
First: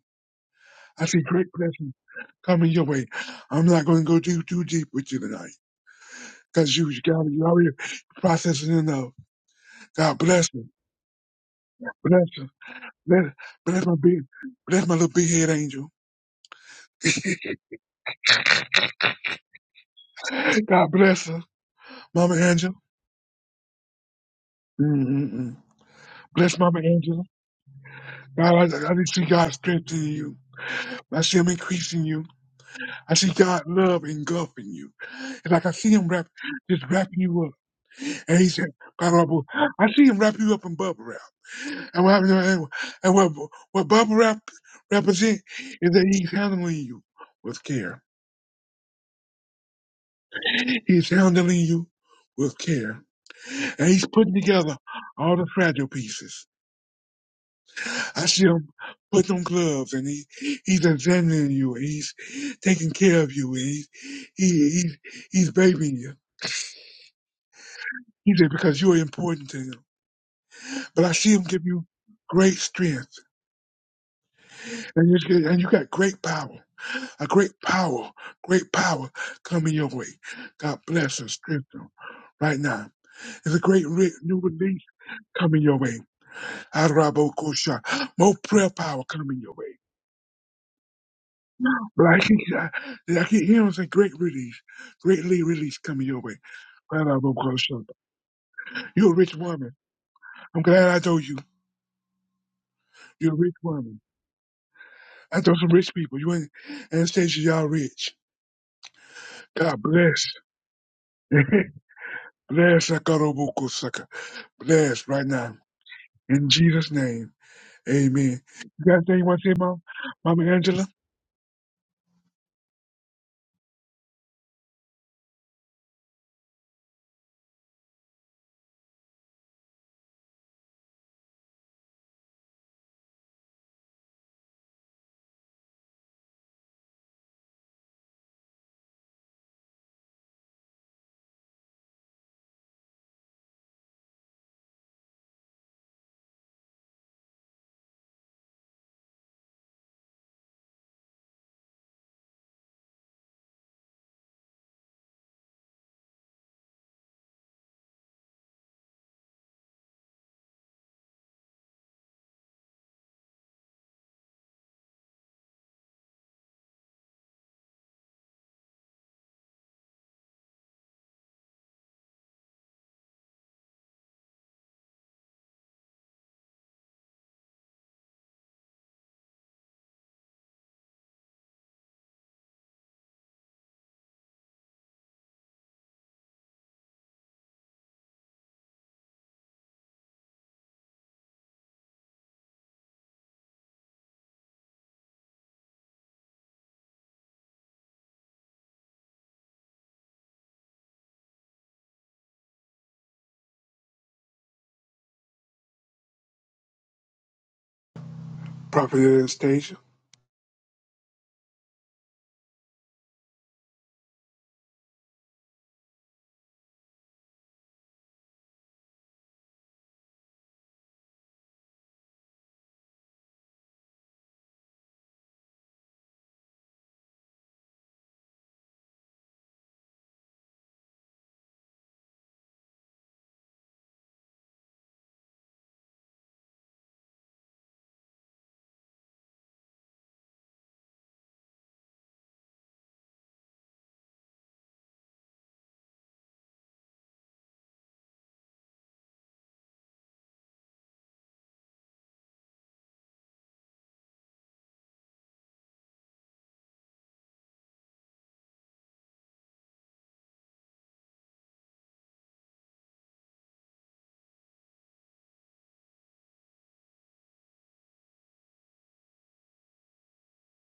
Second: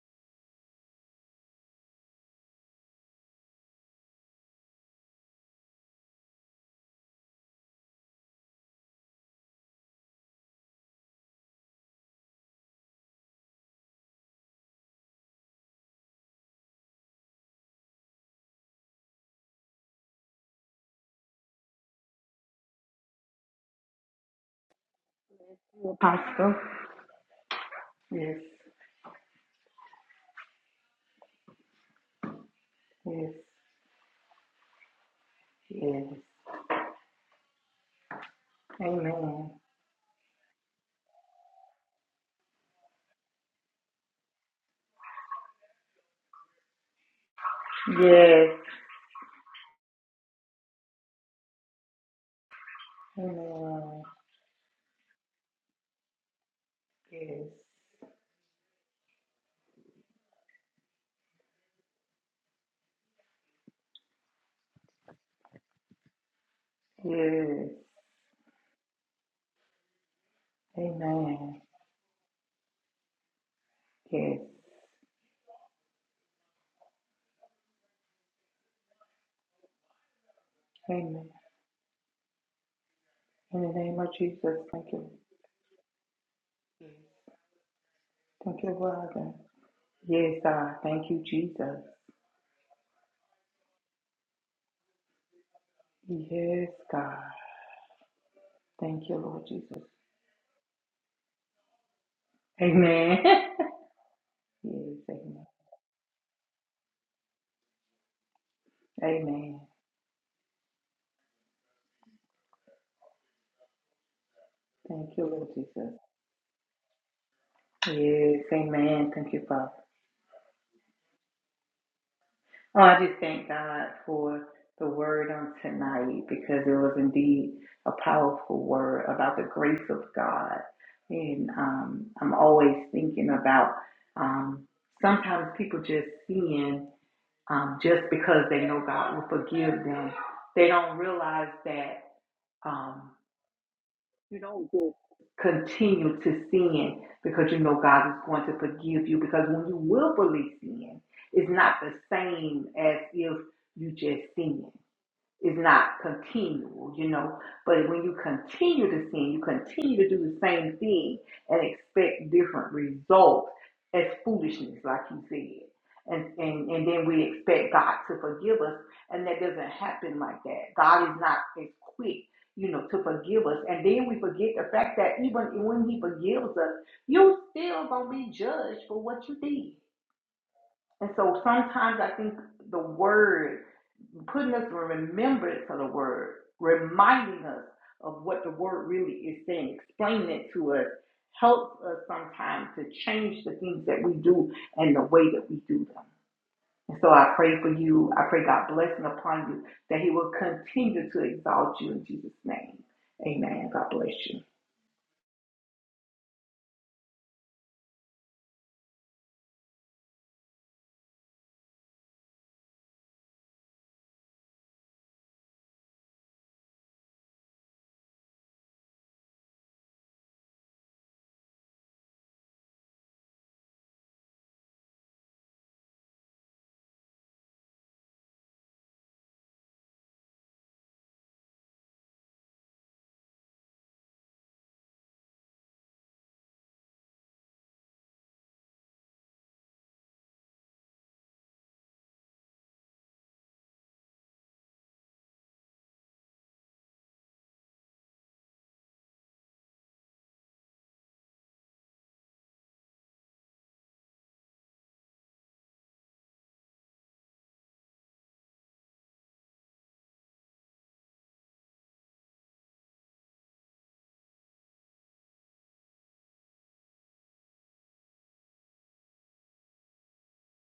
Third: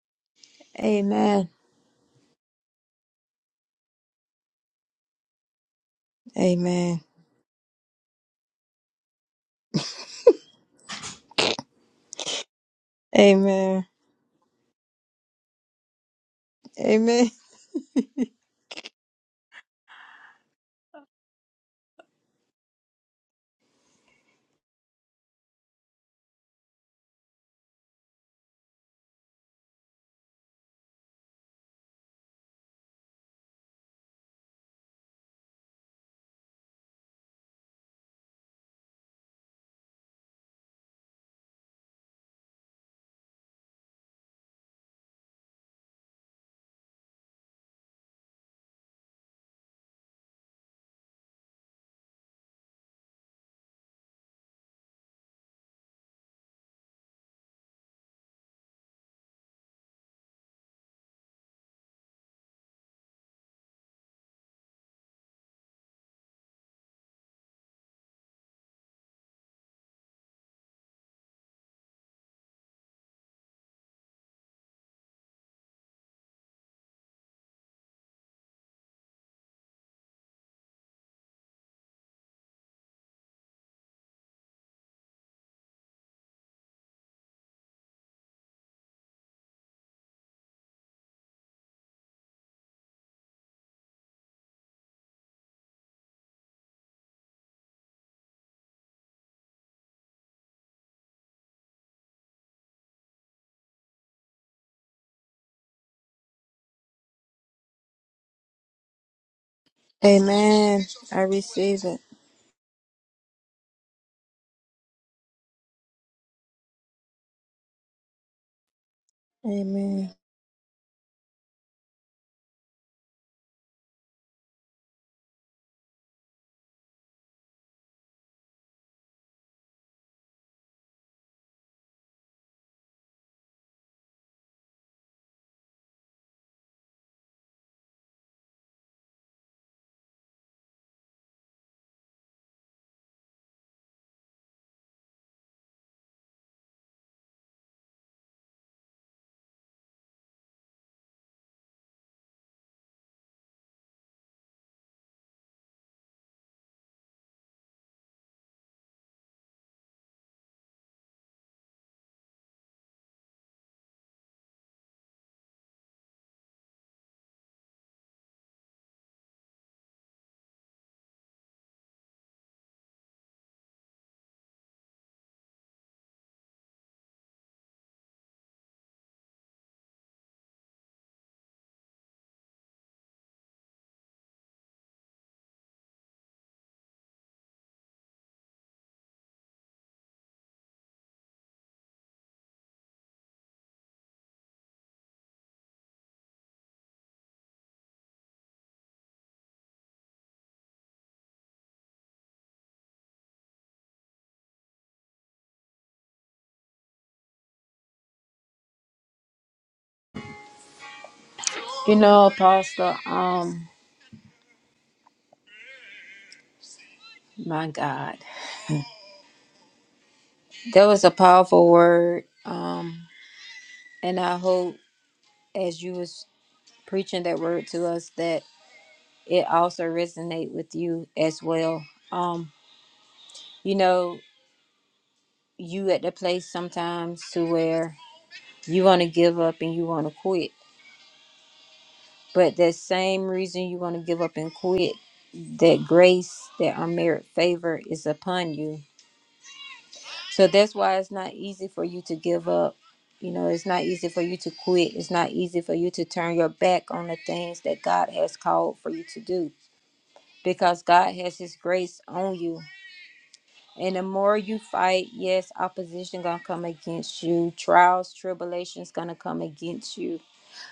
I see great
Amen.
blessings coming your way. I'm not going to go too too deep with you tonight because you
Amen.
you got you already processing enough. God bless her, bless her, bless,
Amen.
bless my big, bless my little big head angel.
Amen.
God bless her, Mama Angel. Mm-mm-mm.
sir. Apostle.
Bless Mama Angel.
Yes.
God, I, I just see God strengthening you. I see Him increasing you. I
Yes.
see God love engulfing you. It's like I see
Yes.
Him wrap, just wrapping you up. And He said, God, I will-
Amen.
I see Him wrap you up in bubble wrap. And what happened? And and what what bubble wrap represent is that he's handling you with care.
Yes.
He's handling you with care, and
Amen.
he's putting together all the fragile pieces.
Yes.
I see him putting on gloves, and he he's examining you, and he's taking care of you, and he's he, he's he's babying you.
Yes.
He said because you are important to him. But I see him
Amen.
give you great strength,
Yes.
and you and you got great power. A great power, great power coming your way. God bless
Amen.
and strengthen right now. It's a
In the
great
name of
re- new
Jesus,
release
thank you.
coming your way. Arabokosha. More
Thank
prayer
you,
power
Father.
coming your way.
Yes, God. Thank you, Jesus.
But I can, I, I can hear him say, great release, greatly release coming your way.
Yes, God.
Arabokosha.
Thank
You're a
you,
rich
Lord
woman.
Jesus.
I'm glad I told you.
Amen. <laughs>
You're a rich woman.
yes, amen.
I told some rich people. You ain't Anastasia, y'all rich.
Amen.
God bless.
Amen. I receive it.
<laughs> bless. Akarobokosaka. Bless
Thank you,
right
Lord
now.
Jesus.
In Jesus' name, amen.
Yes,
You got
amen.
anything you
Thank
want
you,
to say,
Father.
Mom?
Amen.
Mama Angela?
Oh, I just thank God for the word on tonight because it was indeed a powerful word about the grace of God. And um, I'm always thinking about um, sometimes people just seeing um, just because they know God will forgive them, they don't realize that. Um, You don't continue to sin because you know God is going to forgive you. Because when you willfully sin, it's not the same as if you just sin is not continual, you know. But when you continue to sin, you continue to do the same thing and expect different results as foolishness, like you said. And, and and then we expect God to forgive us, and that doesn't happen like that. God is not as quick, you know, to forgive us. And then we forget the fact that even when He forgives us, you still gonna be judged for what you did. And so sometimes I think the word putting us in remembrance of the word, reminding us of what the word really is saying, explaining it to us, helps us sometimes to change the things that we do and the way that we do them. And so I pray for you. I pray God blessing upon you that He will continue to exalt you in Jesus' name. Amen. God bless you.
Prophet Anastasia?
You know, Apostle, um, my God, that was a powerful word. Um, and I hope as you was preaching that word to us that it also resonate with you as well. Um, you know, you at the place sometimes to where you want to give up and you want to quit But that same reason you want to give up and quit, that grace, that unmerited favor is upon you. So that's why it's not easy for you to give up. You know, it's not easy for you to quit. It's not easy for you to turn your back on the things that God has called for you to do because God has his grace on you. And the more you fight, yes, opposition going to come against you. Trials, tribulations going to come against you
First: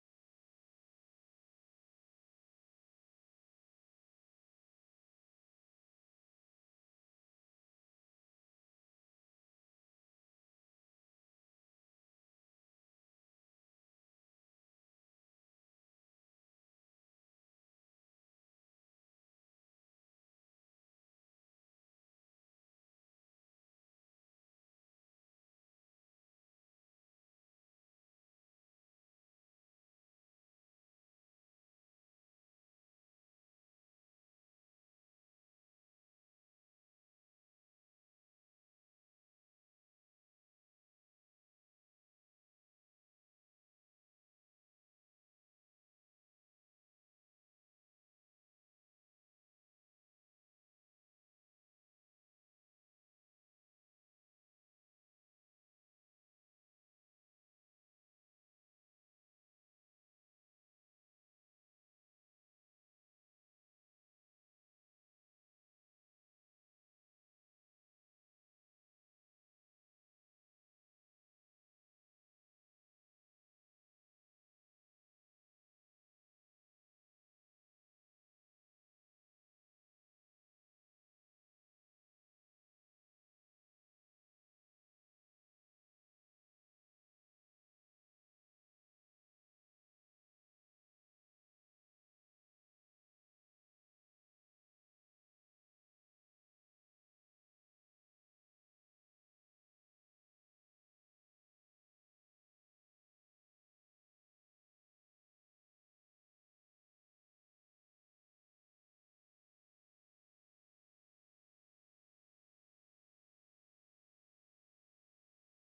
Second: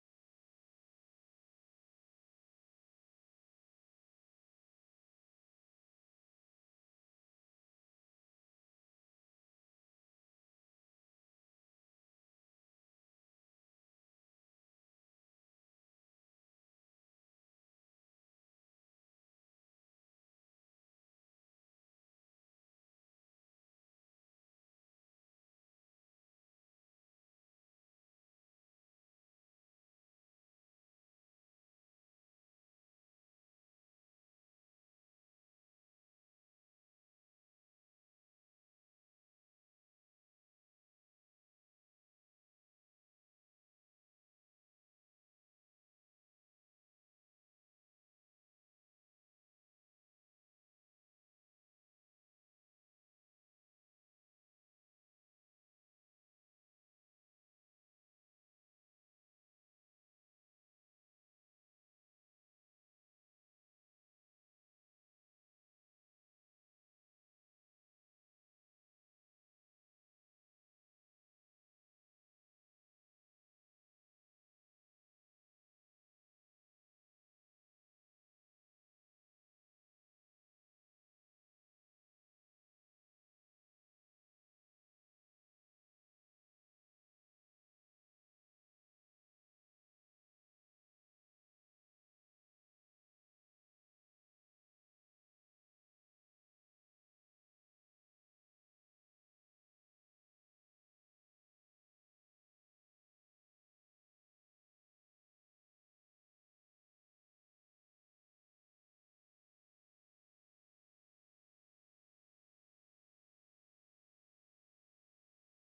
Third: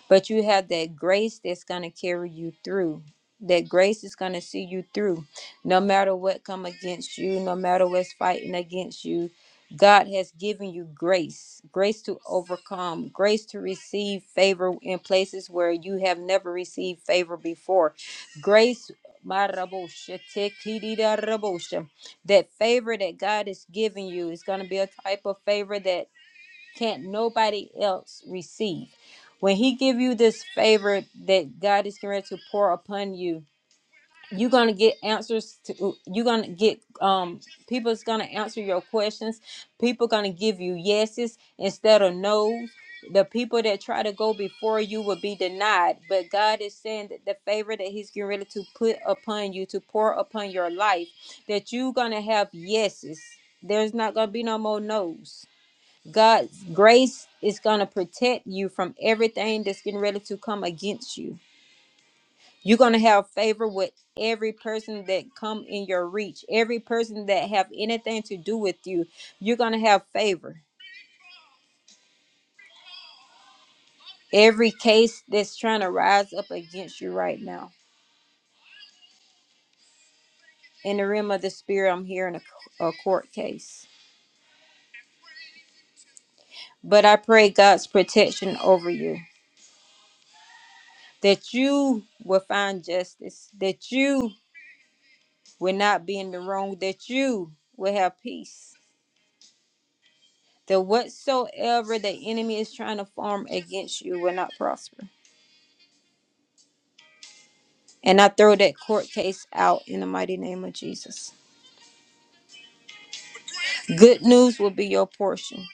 but you have that grace that's going to carry you through that grace is going to see you through no matter what come against you no matter what's fighting against you god has given you grace grace to overcome grace to receive favor in places where you have never received favor before grace my marabosha, tekiridarabosha, that favor that god is giving you is going to be a type of favor that can't nobody else receive. When he give you this favor that God is going to pour upon you, you're gonna get answers to you're gonna get um people's gonna answer your questions. People gonna give you yeses instead of no's. The people that try to go before you will be denied, but God is saying that the favor that He's getting ready to put upon you, to pour upon your life, that you're gonna have yeses. There's not gonna be no more no's God's grace is going to protect you from everything that's getting ready to come against you. You're going to have favor with every person that come in your reach, every person that have anything to do with you. You're going to have favor. Every case that's trying to rise up against you right now. In the realm of the spirit, I'm hearing a, a court case. But I pray God's protection over you, that you will find justice, that you will not be in the wrong, that you will have peace. That whatsoever the enemy is trying to form against you will not prosper. And I throw that court case out in the mighty name of Jesus. Good news will be your portion.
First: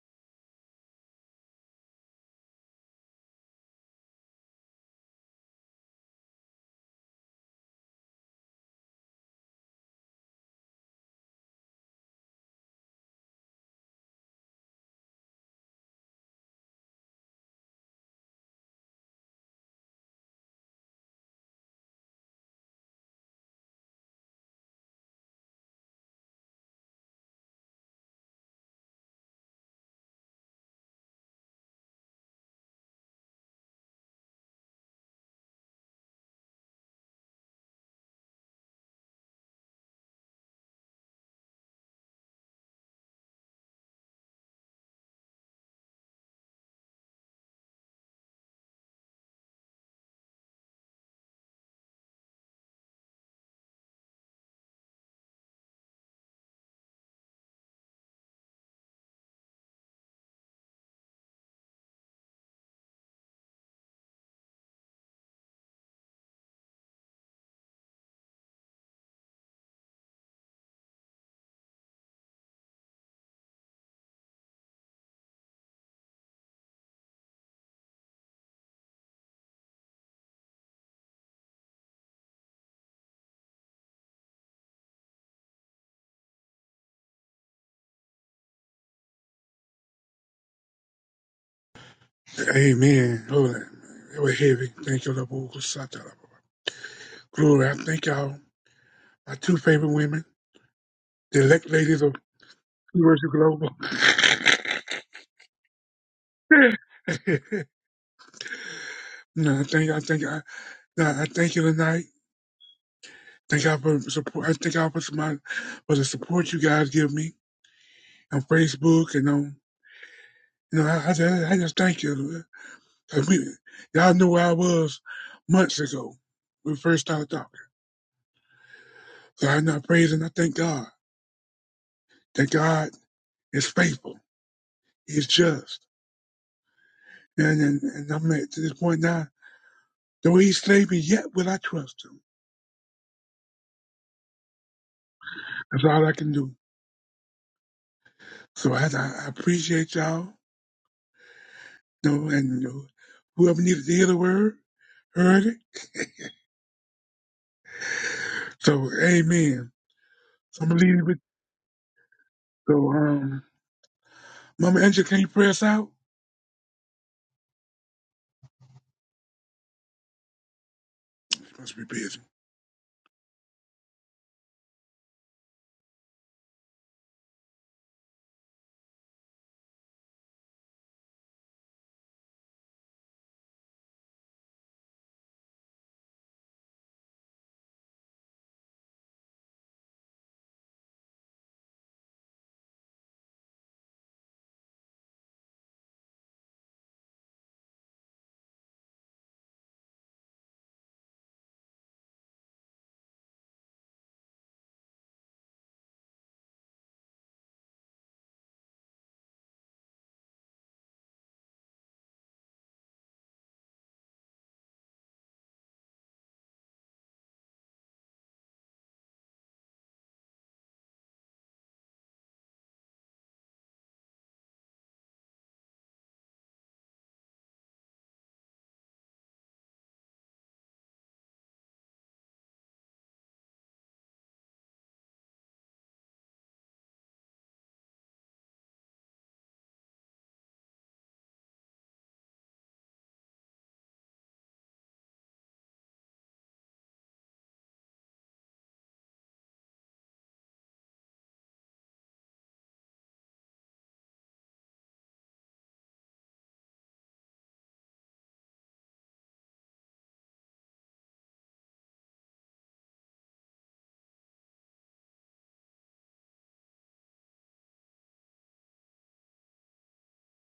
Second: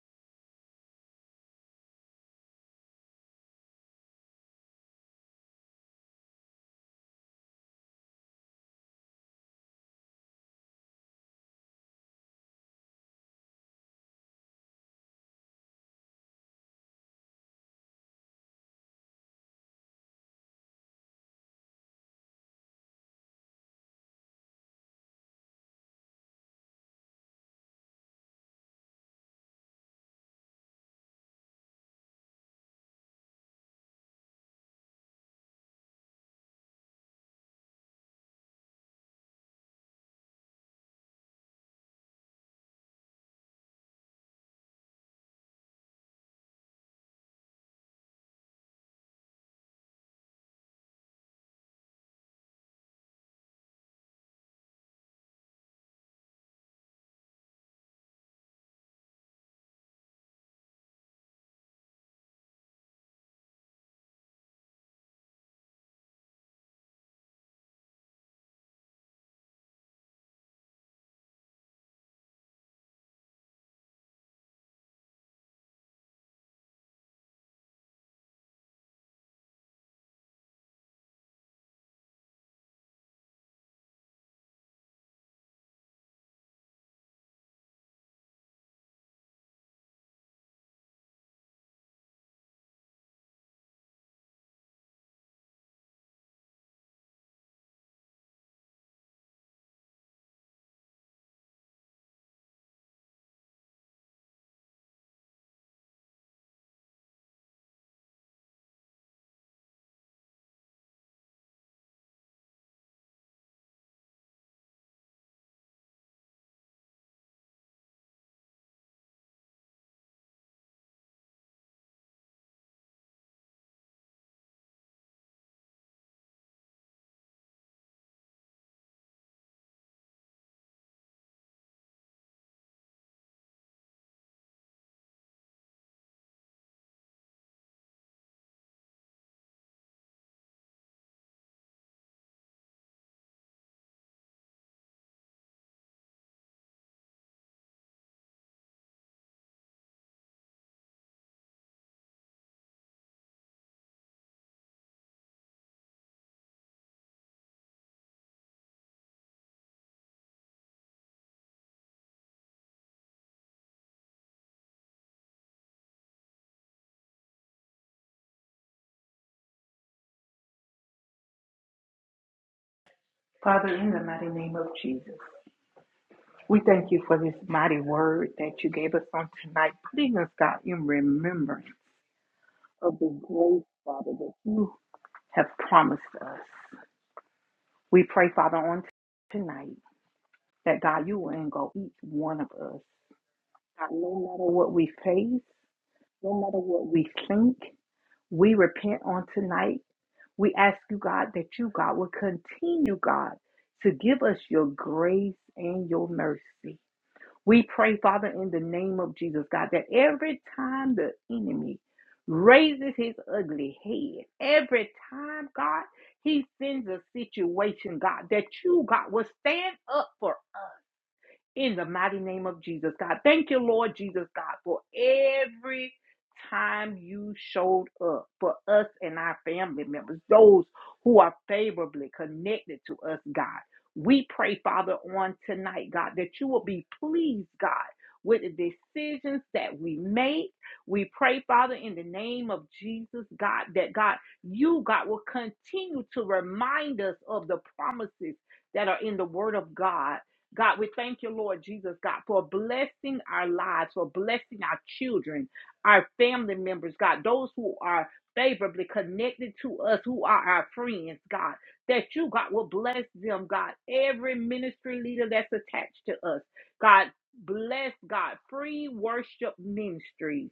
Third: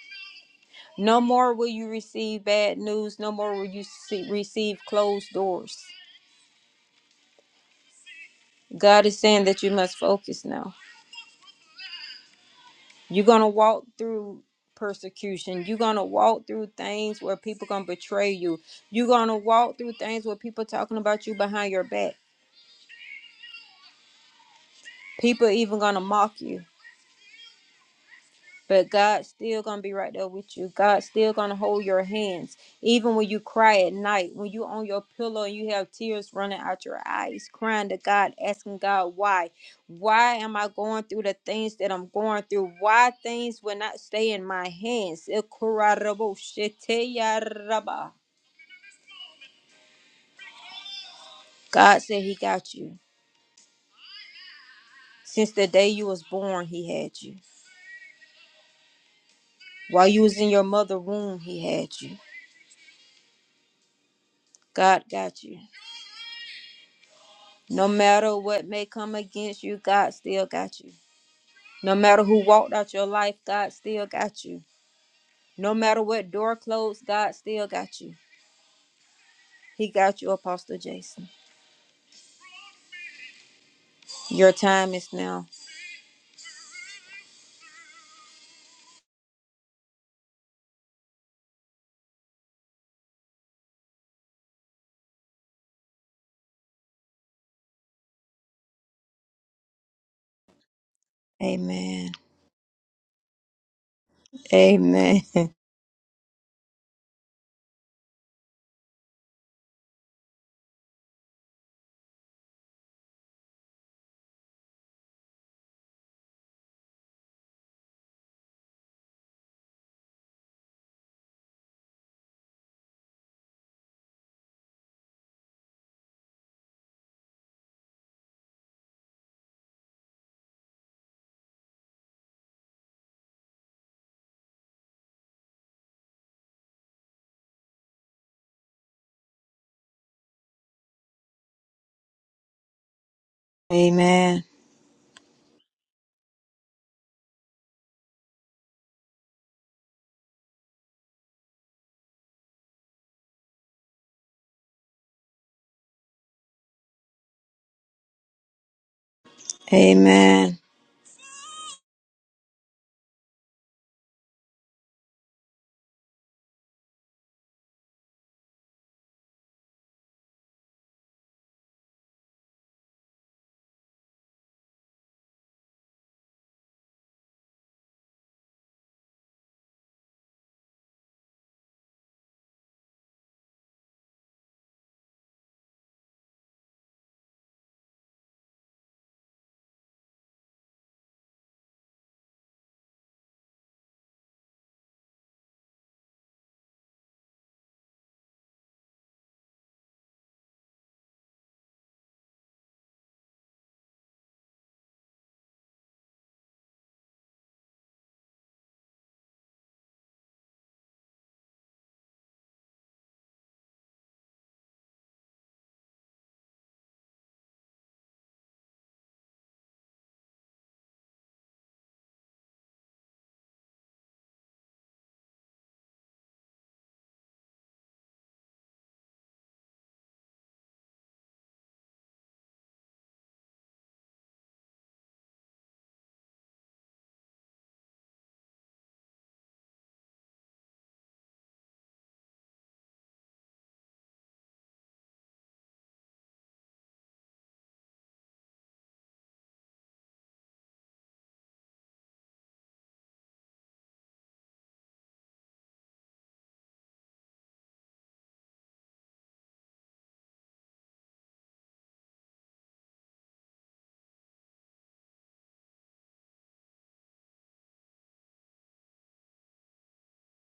No more will you receive bad news. No more will you see, receive closed doors. God is saying that you must focus now. You're gonna walk through persecution. You're gonna walk through things where people gonna betray you. You're gonna walk through things where people talking about you behind your back. People even gonna mock you. but God's still gonna be right there with you. God's still gonna hold your hands, even when you cry at night, when you on your pillow and you have tears running out your eyes, crying to God, asking God why. Why am I going through the things that I'm going through? Why things will not stay in my hands? God said he got you. Since the day you was born, he had you. While you was in your mother womb, he had you. God got you. No matter what may come against you, God still got you. No matter who walked out your life, God still got you. No matter what door closed, God still got you. He got you, Apostle Jason. Your time is now.
Amen. Lord, it was heavy. Thank you, Lord. Kusata. Glory, I thank y'all. My two favorite women, the elect ladies
Amen.
of Universal Global.
Amen. <laughs>
<laughs> no, I thank I thank I, no, I thank you tonight. Thank y'all for support. I thank y'all for, my, for the support you guys give me on Facebook and on, you know, I, I, just, I just thank you. 'Cause we, y'all knew where I was months ago when we first started talking. So I am not praising. I thank God that God is faithful. He's just. And, and, and I'm at to this point now, though he's sleeping, yet will I trust him.
Amen.
That's all I can do. So I, I appreciate y'all. You know, and you know, whoever needed to hear the word, heard it. <laughs> So, amen.
Amen.
So I'm going to leave you with, so, um, Mama Angela, can you pray us out? She must be busy.
Father, in the mighty name of Jesus, we thank you for this mighty word that you gave us on tonight, putting us, God, in remembrance of the grace, Father, that you have promised us. We pray, Father, on tonight that God, you will engulf each one of us. God, no matter what we face, no matter what we think, we repent on tonight. We ask you, God, that you, God, will continue, God, to give us your grace and your mercy. We pray, Father, in the name of Jesus, God, that every time the enemy raises his ugly head, every time, God, he sends a situation, God, that you, God, will stand up for us in the mighty name of Jesus, God. Thank you, Lord Jesus, God, for every time you showed up for us and our family members, those who are favorably connected to us, God. We pray, Father, on tonight, God, that you will be pleased, God, with the decisions that we make. We pray, Father, in the name of Jesus, God, that God, you, God, will continue to remind us of the promises that are in the Word of God God, we thank you, Lord Jesus, God, for blessing our lives, for blessing our children, our family members, God, those who are favorably connected to us, who are our friends, God, that you, God, will bless them, God, every ministry leader that's attached to us, God, bless, God, free worship ministries.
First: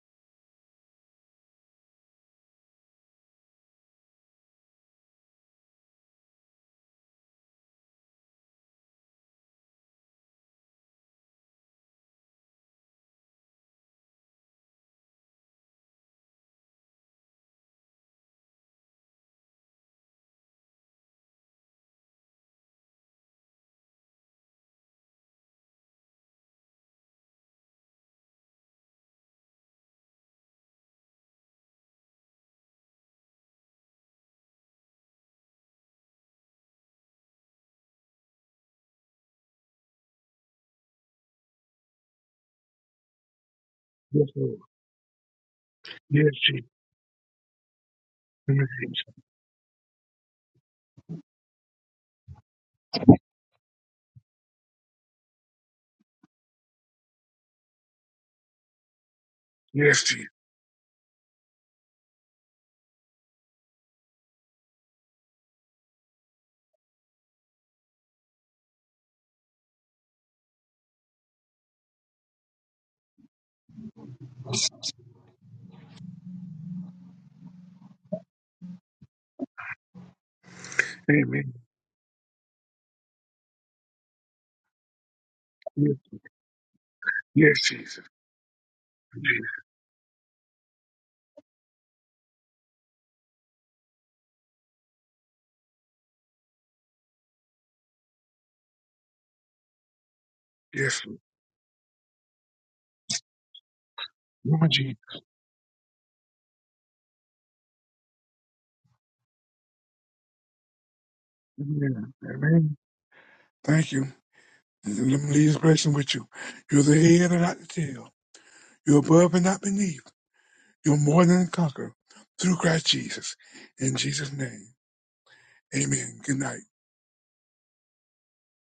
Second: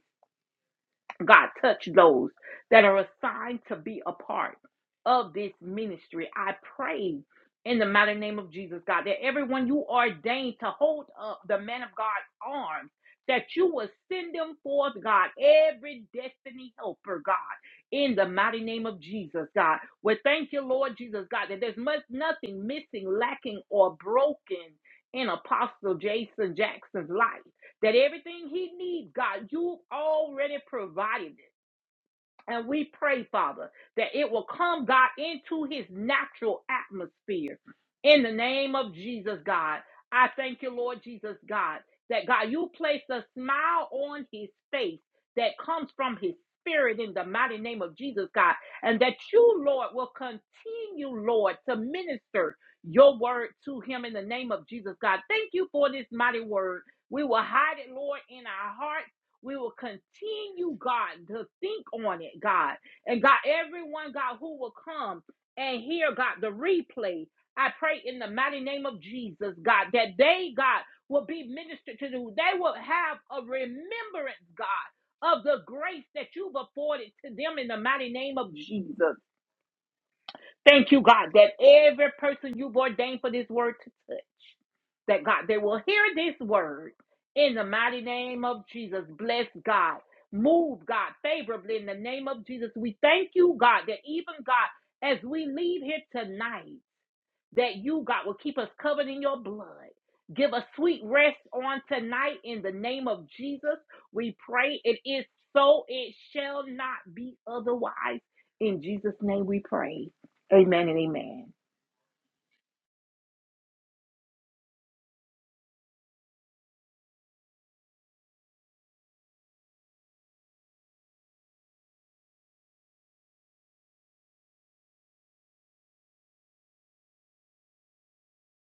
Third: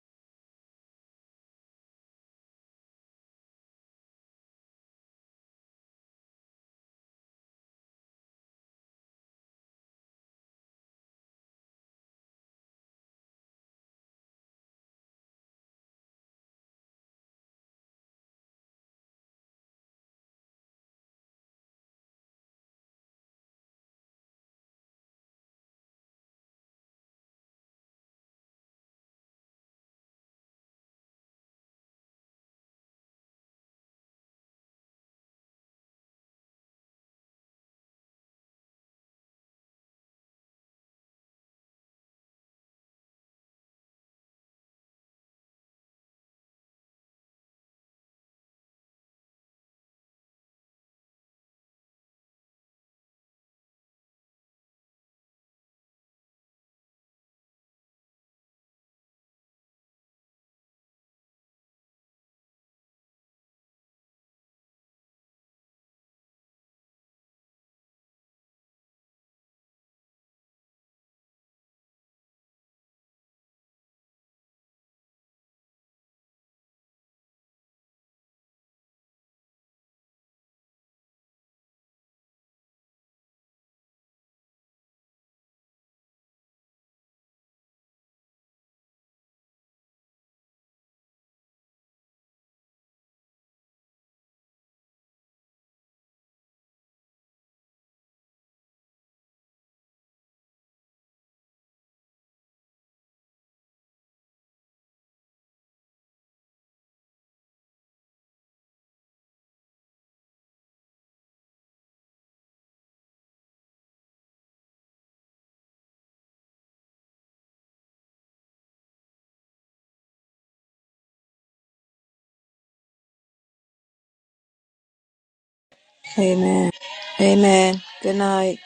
God, touch those that are assigned to be a part of this ministry. I pray in the mighty name of Jesus, God, that everyone you ordained to hold up the man of God's arms, that you will send them forth, God, every destiny helper, God, in the mighty name of Jesus, God. We thank you, Lord Jesus, God, that there's much, nothing missing, lacking, or broken in Apostle Jason Jackson's life that everything he needs, God, you've already provided it. And we pray, Father, that it will come, God, into his natural atmosphere. In the name of Jesus, God, I thank you, Lord Jesus, God, that God, you placed a smile on
Yes,
his
Lord.
face that comes from
Yes,
his
Chief.
spirit in the mighty name of Jesus, God, and that you, Lord, will continue, Lord, to minister your word to him in the name of Jesus, God. Thank you for this mighty word. We will hide it, Lord, in our heart we will
Yes, Chief.
continue, God, to think on it, God. And God, everyone, God, who will come and hear, God, the replay, I pray in the mighty name of Jesus, God, that they, God, will be ministered to. They will have a remembrance, God, of the grace that you've afforded to them in the mighty name of Jesus. Thank you, God,
Amen.
that every person you've ordained for this word to touch, that God, they will
Yes,
hear this word in
yes,
the mighty
Jesus.
name of Jesus. Bless God. Move, God, favorably in the name of Jesus. We thank you, God, that even God, as we leave here tonight, that you, God, will keep us covered in your blood. Give us sweet
Yes,
rest on tonight in the name of Jesus. We
Lord
pray
Jesus.
it is so, it shall not be otherwise. In Jesus' name we pray. Amen and amen.
Amen. Amen. Thank you. And Let me leave this blessing with you. You're the head and not the tail. You're above and not beneath. You're more than a conqueror through Christ Jesus. In Jesus' name. Amen. Good night.
Amen. Amen. Good night.